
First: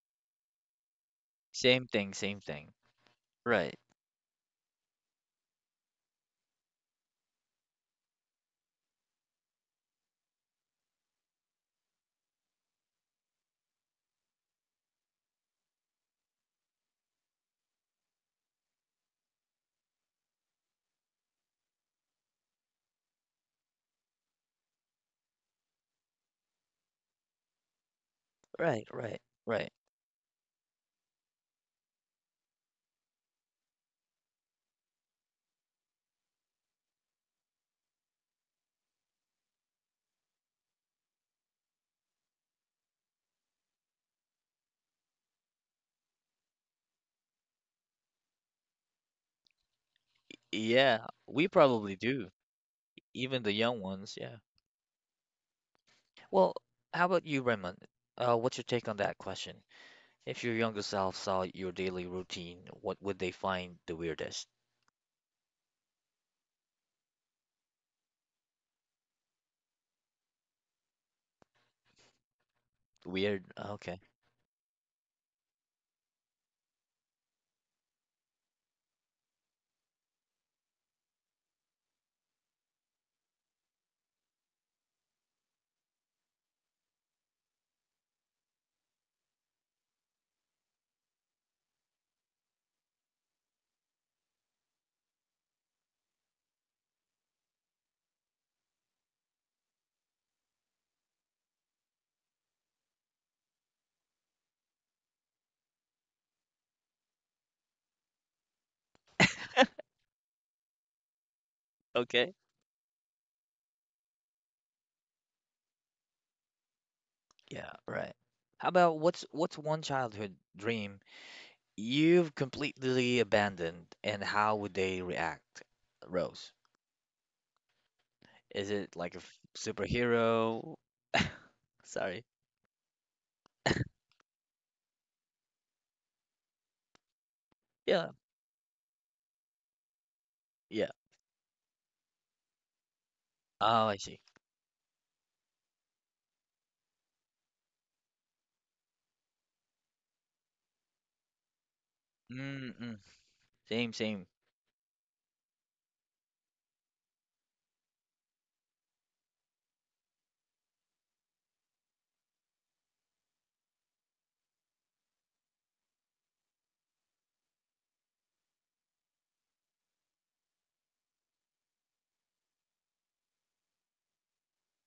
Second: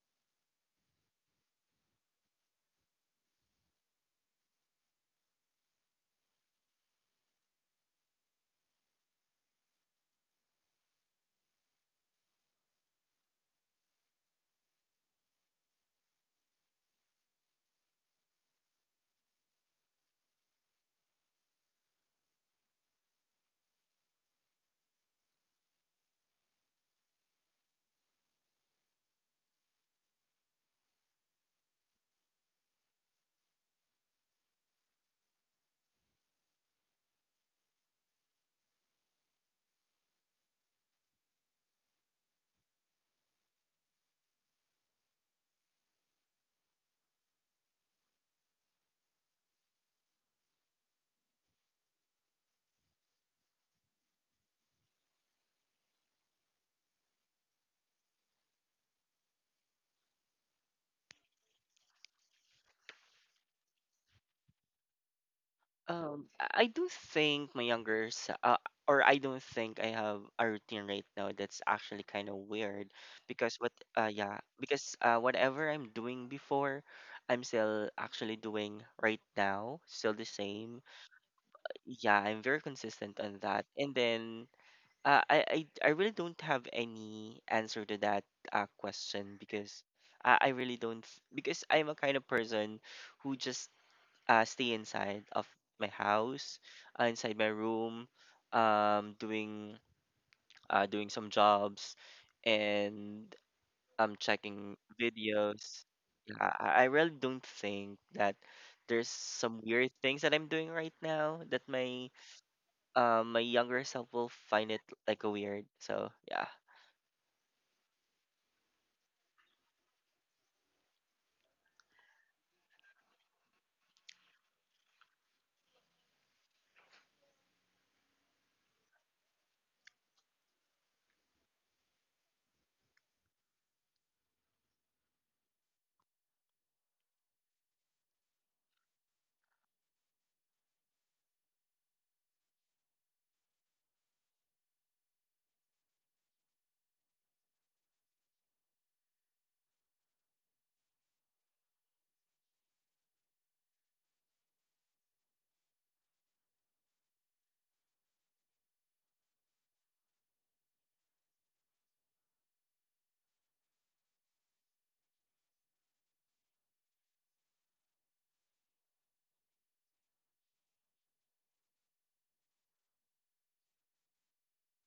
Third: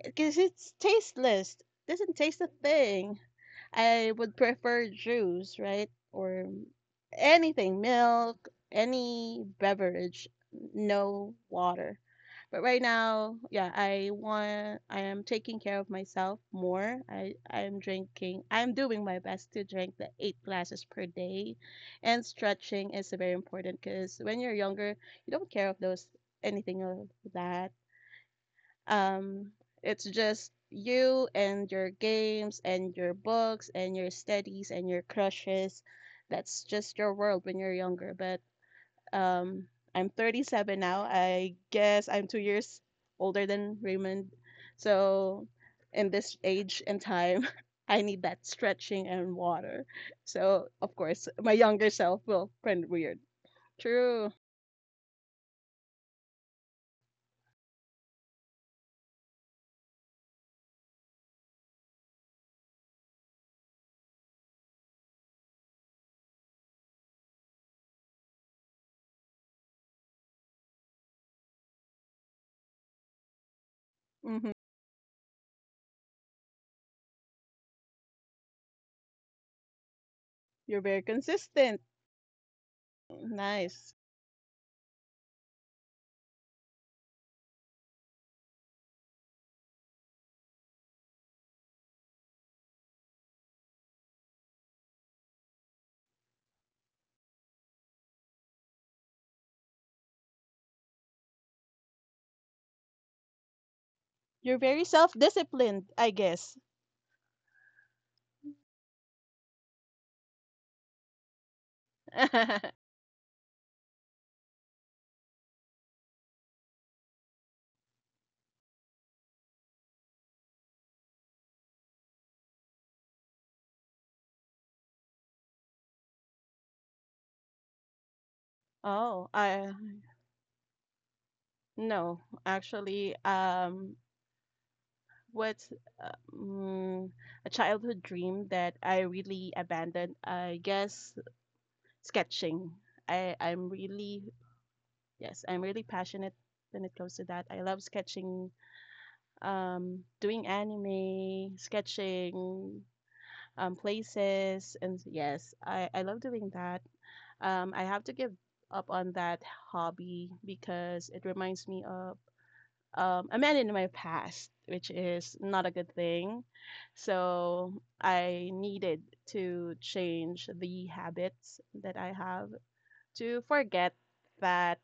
S3: because it's tasteless.
S1: Same thing,
S3: Doesn't taste
S1: same
S3: a
S1: thing.
S3: thing.
S1: Right.
S3: I would prefer juice, right, or anything, milk, any beverage, no water. But right now, yeah, I am taking care of myself more. I am drinking. I'm doing my best to drink the eight glasses per day, and stretching is very important, because when you're younger, you don't care of those anything of that,
S1: Right, right,
S3: um,
S1: right.
S3: it's just you and your games and your books and your studies and your crushes. That's just your world when you're younger. But um, I'm 37 now. I guess I'm 2 years older than Raymond. So in this age and time, I need that stretching and water. So of
S1: Yeah,
S3: course,
S1: we
S3: my younger
S1: probably
S3: self
S1: do.
S3: will find it weird.
S1: Even the young ones,
S3: True.
S1: yeah. Well, how about you, Raymond? What's your take on that question? If your younger self saw your daily routine, what would they find the weirdest?
S2: I do think my younger or — I don't think I have a routine right now that's actually kind of weird,
S1: Weird?
S2: because what
S1: Okay.
S2: yeah,
S3: Hmm.
S2: because whatever I'm doing before, I'm still actually doing right now, still the
S3: You're
S2: same.
S3: very consistent.
S2: Yeah, I'm very consistent on that.
S3: Nice.
S2: And then uh, I, I I really don't have any answer to that question, because I really don't. Because I'm a kind of person who just, stay inside of my house, inside my room, doing, doing some jobs, and
S3: You're very
S2: checking videos.
S3: self-disciplined, I
S2: Yeah,
S3: guess.
S2: I really don't think that there's some weird things that I'm doing right now that my,
S1: Okay.
S2: my younger self will find it like a weird. So yeah.
S1: Yeah, right. How about, what's one childhood dream you've completely abandoned, and how would they react, Rose? Is it like a
S3: Oh, I
S1: superhero?
S3: no,
S1: Sorry.
S3: actually, what's, uh, mm, a childhood
S1: Yeah,
S3: dream that I really abandoned? I
S1: yeah.
S3: guess sketching. I I'm
S1: Oh, I see.
S3: really Yes, I'm really passionate when it comes to that. I love sketching, doing anime,
S1: Mm-mm.
S3: sketching,
S1: Same, same.
S3: places, and yes, I love doing that. I have to give up on that hobby, because it reminds me of, a man in my past, which is not a good thing. So I needed to change the habits that I have, to forget that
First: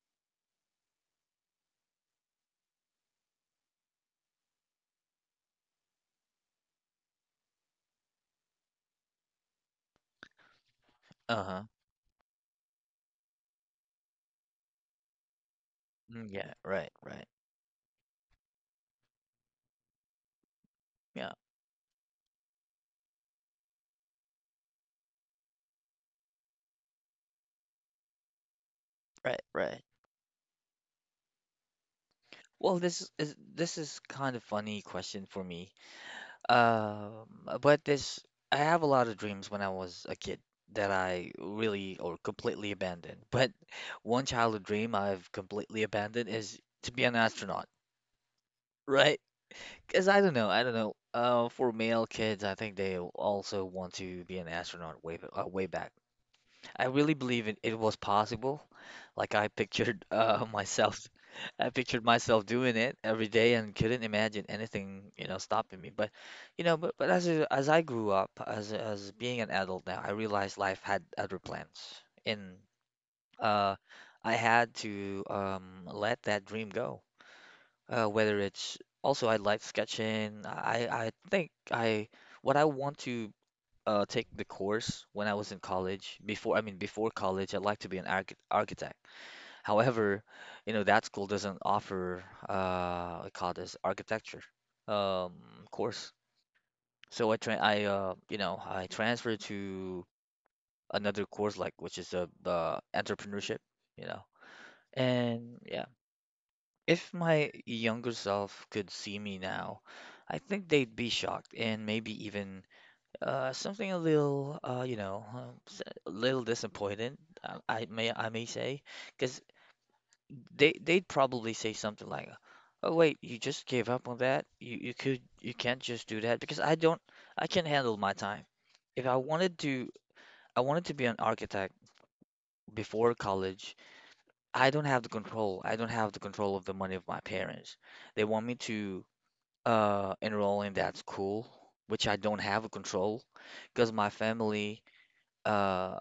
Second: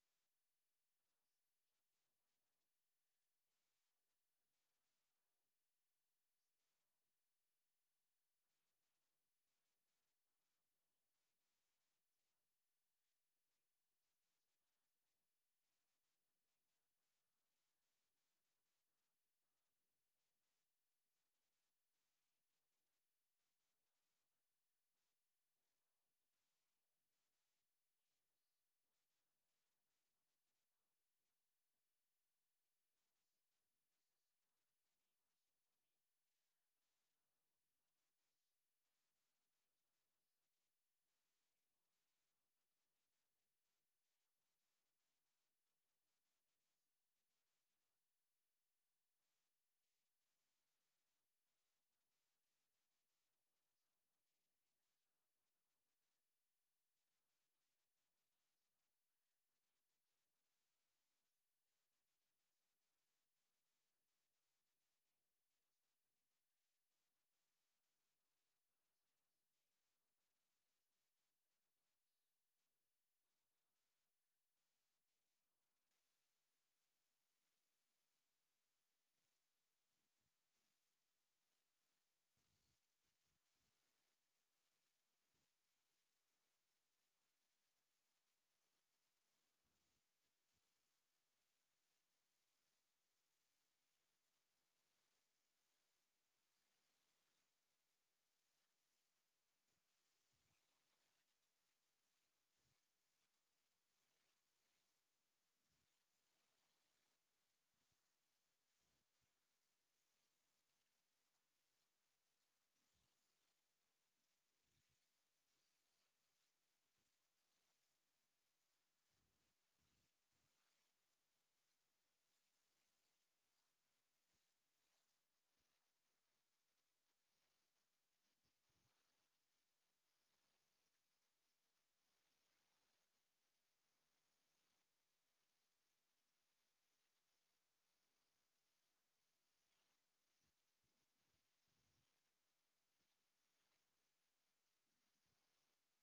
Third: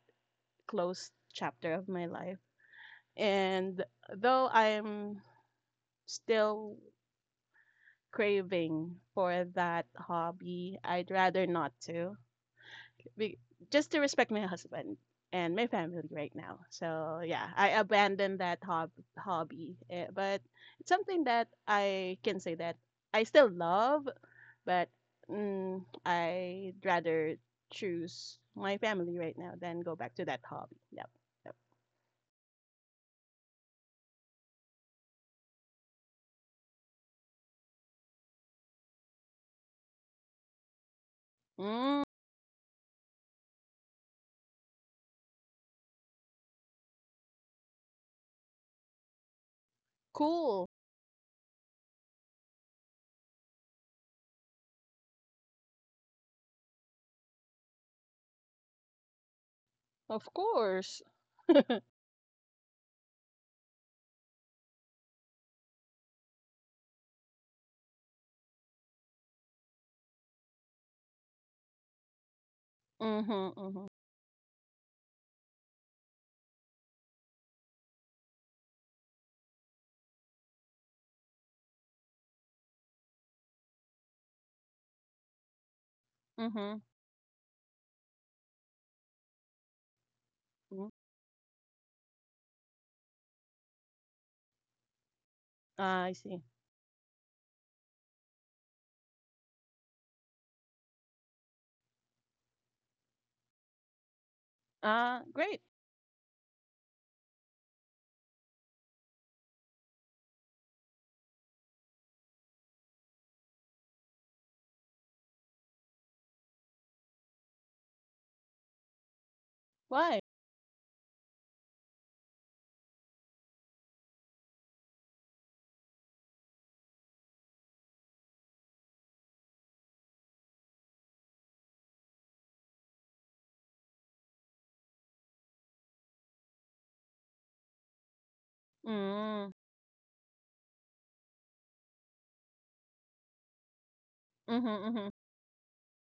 S3: closed chapter of my life. And though I'm still craving for that hobby, I'd rather
S1: Uh-huh.
S3: not to be, just to respect my husband and my family
S1: Mm,
S3: right
S1: yeah,
S3: now.
S1: right,
S3: So
S1: right.
S3: yeah, I abandoned that hobby, eh, but it's something
S1: Yeah,
S3: that I can say that I still love, but, I'd rather choose my family right
S1: right,
S3: now than
S1: right.
S3: go back to that hobby. Yep. Yep.
S1: Well, this is, this is kind of funny question for me. Um, but this, I have a lot of dreams when I was a kid that I
S3: Mm,
S1: really or completely abandoned. But one childhood dream I've completely abandoned is to be an astronaut, right? Because I don't know,
S3: cool.
S1: I don't know. For male kids, I think they also want to be an astronaut way back. I really believe it, it was possible. Like, I pictured,
S3: Of
S1: uh,
S3: course.
S1: myself, I pictured myself doing it every day and couldn't imagine anything, you know, stopping me. But, you know, but as I grew up, as being an adult now, I realized life had other plans, and
S3: Mhm.
S1: uh,
S3: Mhm.
S1: I had to let that dream go. Whether it's also I like sketching. I think I what I want to take the course when I was in college before, I
S3: Mhm.
S1: mean before college I'd like to be an architect. However, you
S3: Mhm.
S1: know, that school doesn't offer I call this architecture um,
S3: Ah, I
S1: course.
S3: see.
S1: So I tra I you know, I transferred to another course, like, which is a entrepreneurship, you know.
S3: Ah, great.
S1: And yeah, if my younger self could see me now, I think they'd be shocked and maybe even something a little a little disappointed. I may say, because
S3: Why?
S1: they they'd probably say something like, "Oh wait, you just gave up on that? You can't just do that because I don't, I can't handle my time. If I wanted to I wanted to be an architect before college, I don't have the control. I don't have the control of the money of my parents. They want me to
S3: Mm.
S1: enroll in that school, which I don't have a control, because my
S3: Mhm.
S1: family
S3: Mhm.
S1: uh,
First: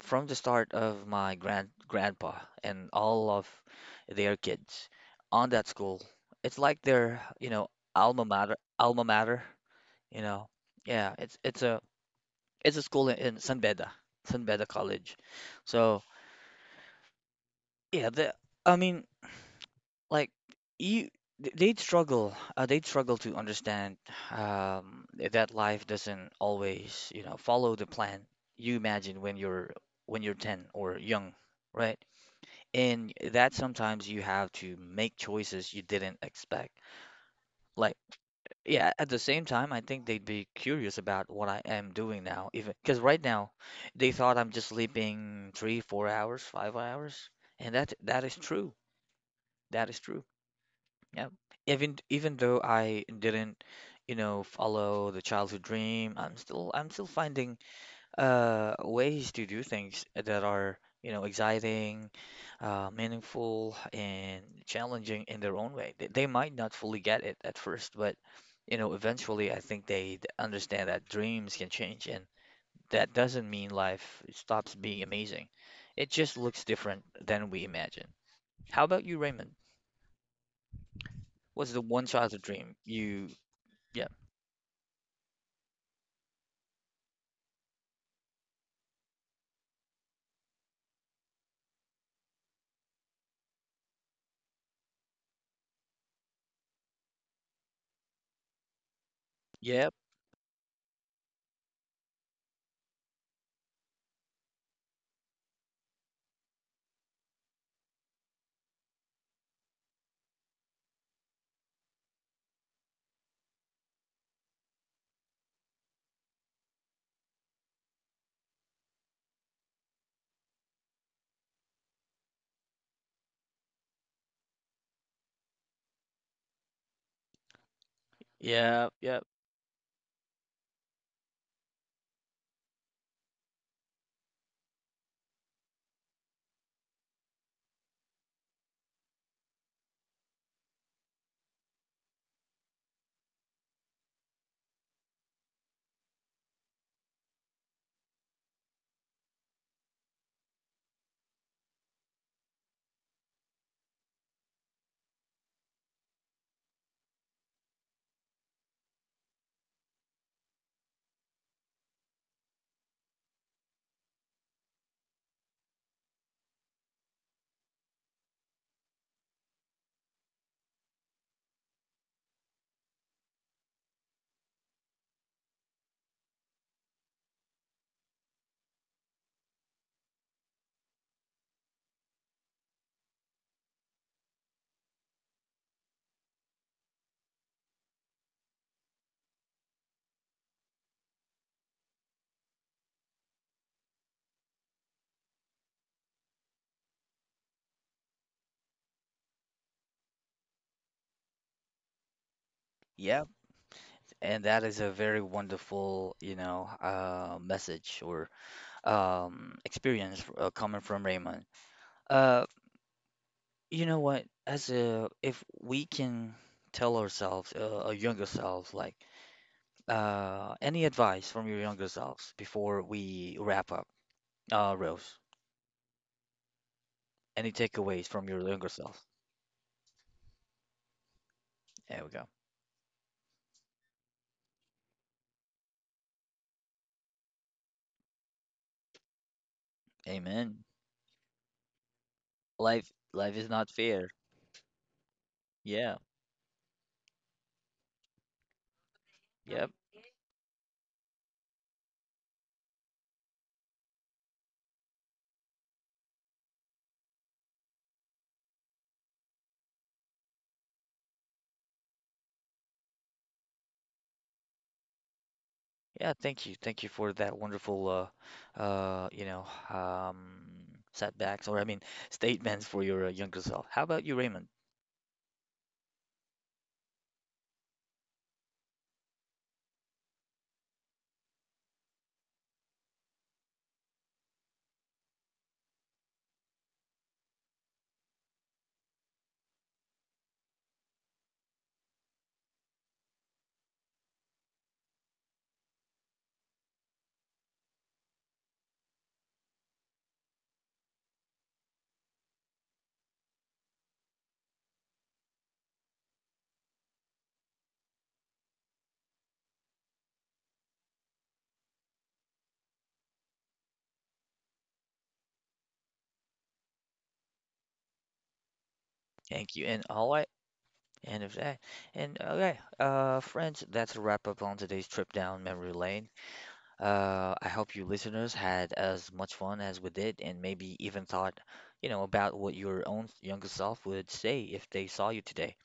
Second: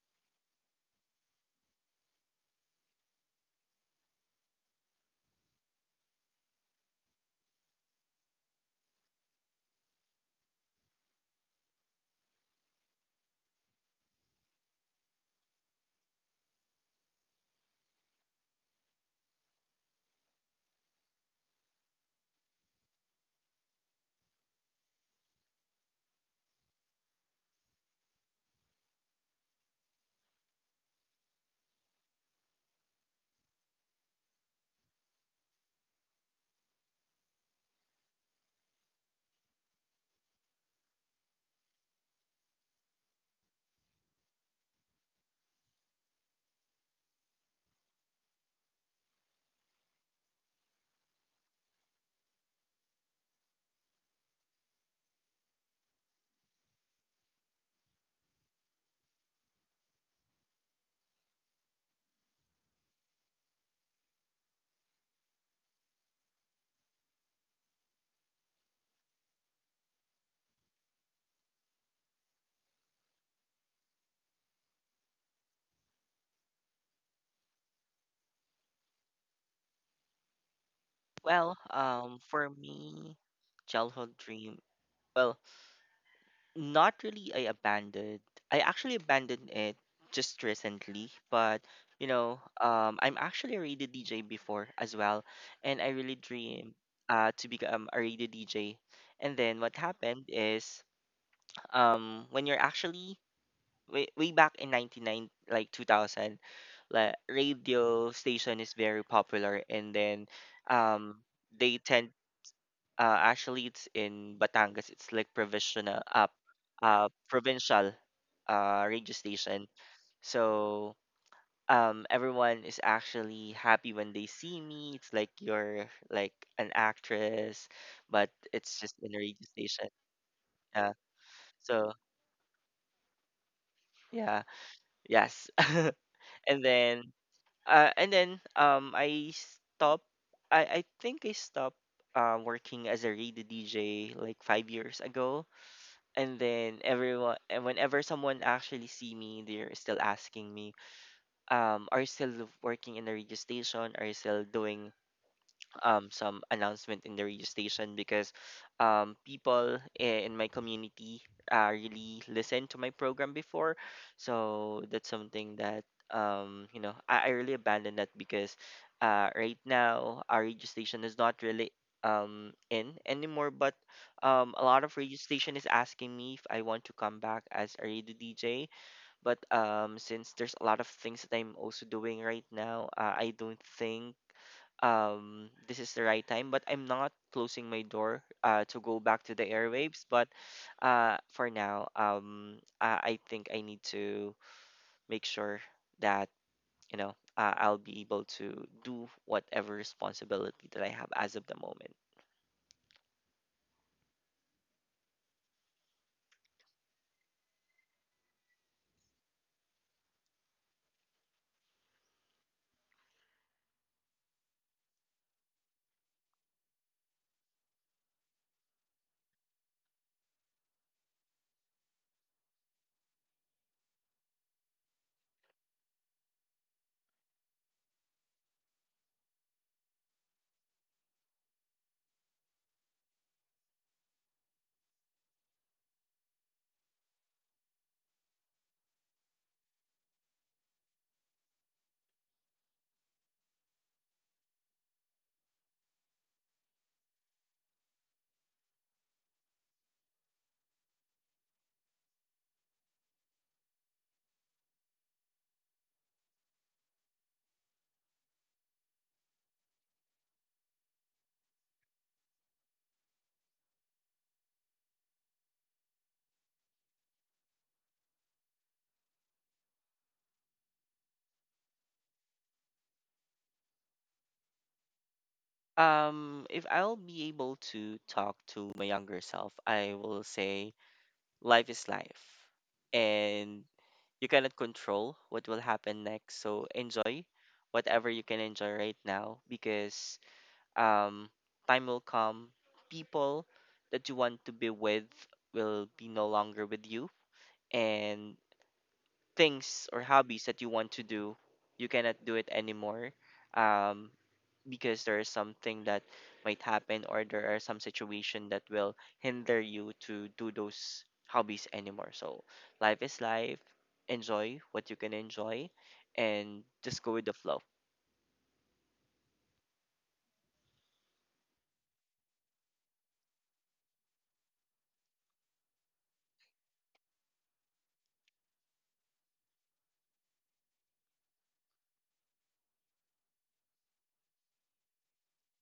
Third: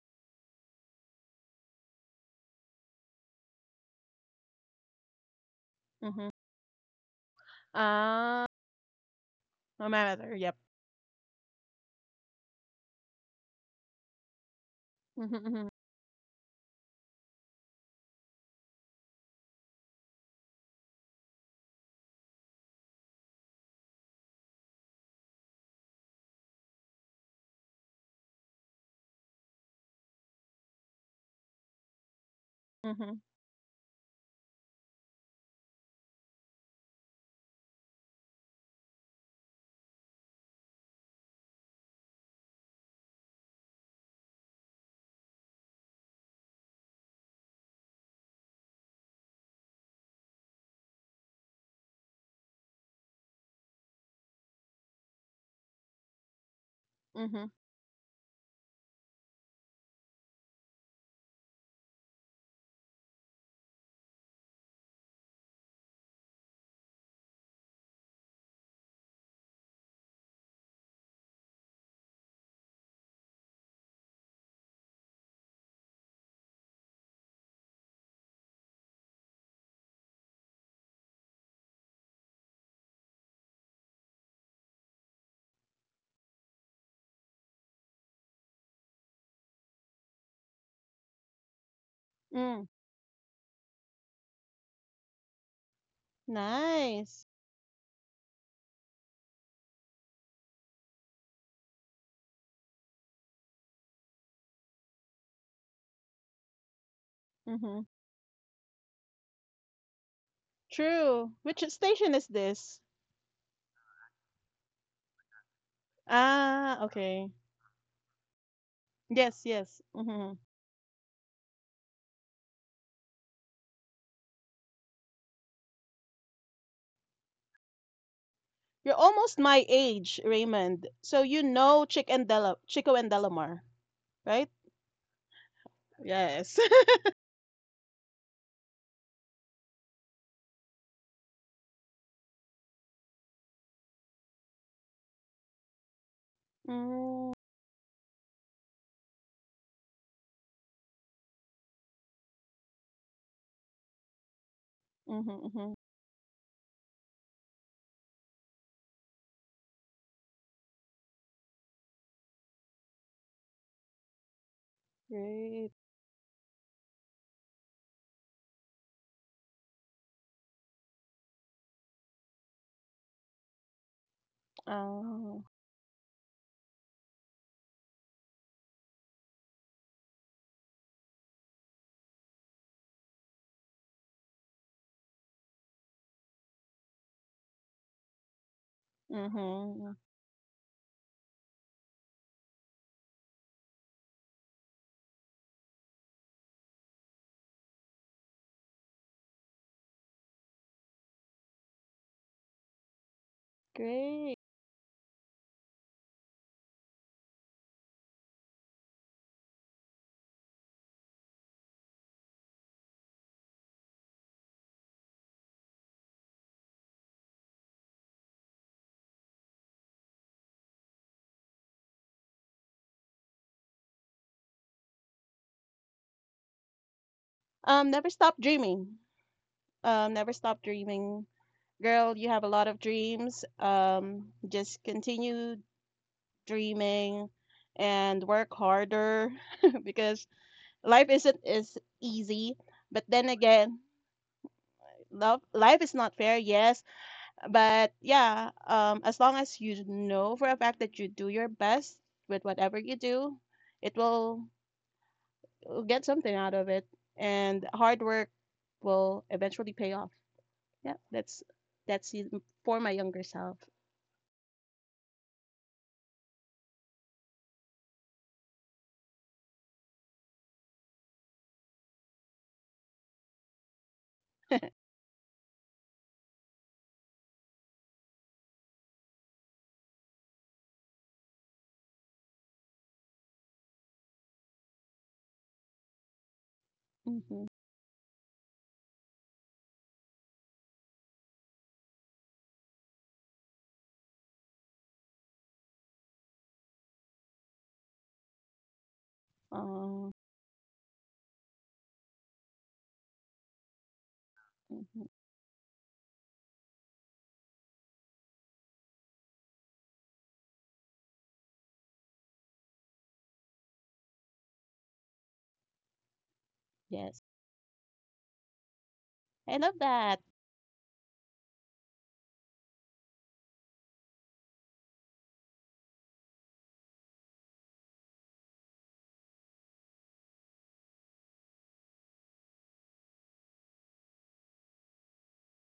S1: from the start of my grandpa and all of their kids on that school.
S3: Mhm.
S1: It's like their, you know,
S3: Ah.
S1: alma mater,
S3: No
S1: you
S3: matter.
S1: know.
S3: Yep.
S1: Yeah, it's a school in San Beda, San Beda College.
S3: Mhm.
S1: So yeah, the, I mean, like you, they'd struggle to understand um, that life doesn't always, you know, follow the plan you imagine when you're 10 or young, right? And
S3: Mhm.
S1: that sometimes you have to make choices you didn't expect. Like, yeah, at the same time, I think they'd be curious about what I am doing now, even because right now they thought I'm just sleeping three, four hours, five hours, and that is true. That is true. Yeah. Even though I didn't, you know, follow the childhood dream, I'm still
S3: Mhm. Mhm.
S1: finding ways to do things that are, you know, exciting, meaningful, and challenging in their own way. They might not fully get it at first, but, you know, eventually I think they understand that dreams can change, and that doesn't mean life stops being amazing. It just looks different than we imagine. How about you, Raymond?
S2: Well,
S1: What's the one childhood
S2: for
S1: dream
S2: me,
S1: you, yeah,
S2: childhood dream. Well, not really, I abandoned. I actually abandoned it just recently, but
S3: Mm.
S2: I'm actually a radio DJ before as well, and I really dream
S3: Nice.
S2: to become a radio DJ. And then what
S1: yep,
S2: happened is, when you're actually way, way back in 99, like 2000. Like
S3: Mhm.
S2: radio station is very popular. And then um,
S3: True. Which
S2: they
S3: station
S2: tend
S3: is this?
S2: actually, it's in Batangas. It's like provisional,
S3: Ah, okay.
S2: provincial, radio
S3: Yes,
S2: station.
S3: yes. Mhm.
S2: So everyone is actually happy when they see me. It's like you're like an actress, but it's
S1: yep,
S3: You're
S2: just in
S1: yep.
S2: a
S3: almost
S2: radio
S3: my
S2: station.
S3: age, Raymond.
S2: Yeah.
S3: So you know
S2: So
S3: Chick and Dela, Chico and Delamar,
S2: yeah,
S3: right?
S2: yes.
S3: Yes.
S2: and then and then, I stop. I think I stopped, working as a radio DJ like 5 years ago. And then,
S3: Mm.
S2: everyone, and whenever someone actually see me, they're still asking me, are you still working in the radio station, are you still doing
S3: Mhm. Mhm.
S2: some announcement in the radio station, because people, in my community, really listened to my program before. So that's something
S3: Great.
S2: that, I really abandoned that, because right now our radio station is not really in anymore. But a lot of radio
S3: Oh.
S2: station is asking me if I want to come back as a radio DJ, but since there's a lot of things that I'm also doing right now, I don't think this is the right time. But I'm not closing my door to go back to the
S3: Mhm.
S2: airwaves. But for now, I think I need to make sure that, I'll be able to do whatever responsibility that I have as of the moment.
S1: Yep,
S3: Great.
S1: and that is a very wonderful, you know, message or experience coming from Raymond. Uh, you know what? As a, if we can tell ourselves, our younger selves, like any advice from your younger selves before we wrap up, Rose. Any takeaways
S3: Never
S1: from
S3: stop
S1: your younger
S3: dreaming.
S1: self?
S3: Never stop dreaming.
S1: There we
S3: Girl,
S1: go.
S3: you have a lot of dreams. Just continue dreaming and work harder, because
S1: Amen.
S3: life isn't as easy.
S1: Life,
S3: But then
S1: life is not
S3: again,
S1: fair.
S3: love life is
S1: Yeah.
S3: not fair, yes. But yeah, as long as
S1: Yep.
S3: you know for a fact that you do your best with whatever you do, it will you'll get something out of it, and hard work will eventually pay off. Yeah, that's it for my younger self.
S1: Yeah. Thank you. Thank you for that wonderful, you know, um, setbacks, or I mean, statements for your younger self. How about you, Raymond?
S2: If I'll be able to talk to my younger self, I will say, life is life, and you cannot control what will happen next. So enjoy
S3: Mm-hmm.
S2: whatever you can enjoy right now, because um, time will come. People that you want to be with will be no longer with you. And things or
S3: Uh,
S2: hobbies that you want to do, you cannot do it anymore, um,
S3: mhm.
S2: because there is something that might happen, or there are some situation that will hinder you to do those hobbies anymore. So life is life. Enjoy what you can enjoy, and just go
S3: Yes,
S2: with the flow.
S1: Thank
S3: I
S1: you.
S3: love
S1: And all
S3: that.
S1: right. And of that. And okay, friends, that's a wrap up on today's trip down memory lane. I hope you listeners had as much fun as we did, and maybe even thought, you know, about what your own younger self would say if they saw you today.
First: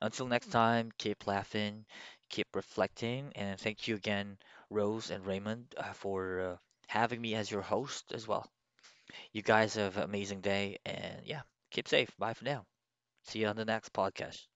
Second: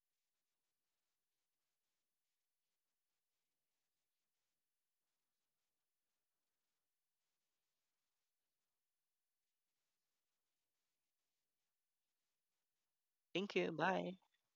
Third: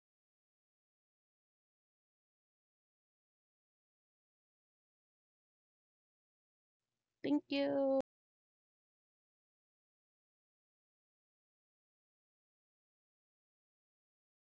S1: Until next time, keep laughing, keep reflecting, and thank you again, Rose and Raymond, for having me
S3: Thank
S1: as your
S3: you.
S1: host as well. You guys have an amazing day, and yeah, keep safe. Bye for now. See you
S2: Thank
S1: on the
S2: you.
S1: next
S2: Bye.
S1: podcast.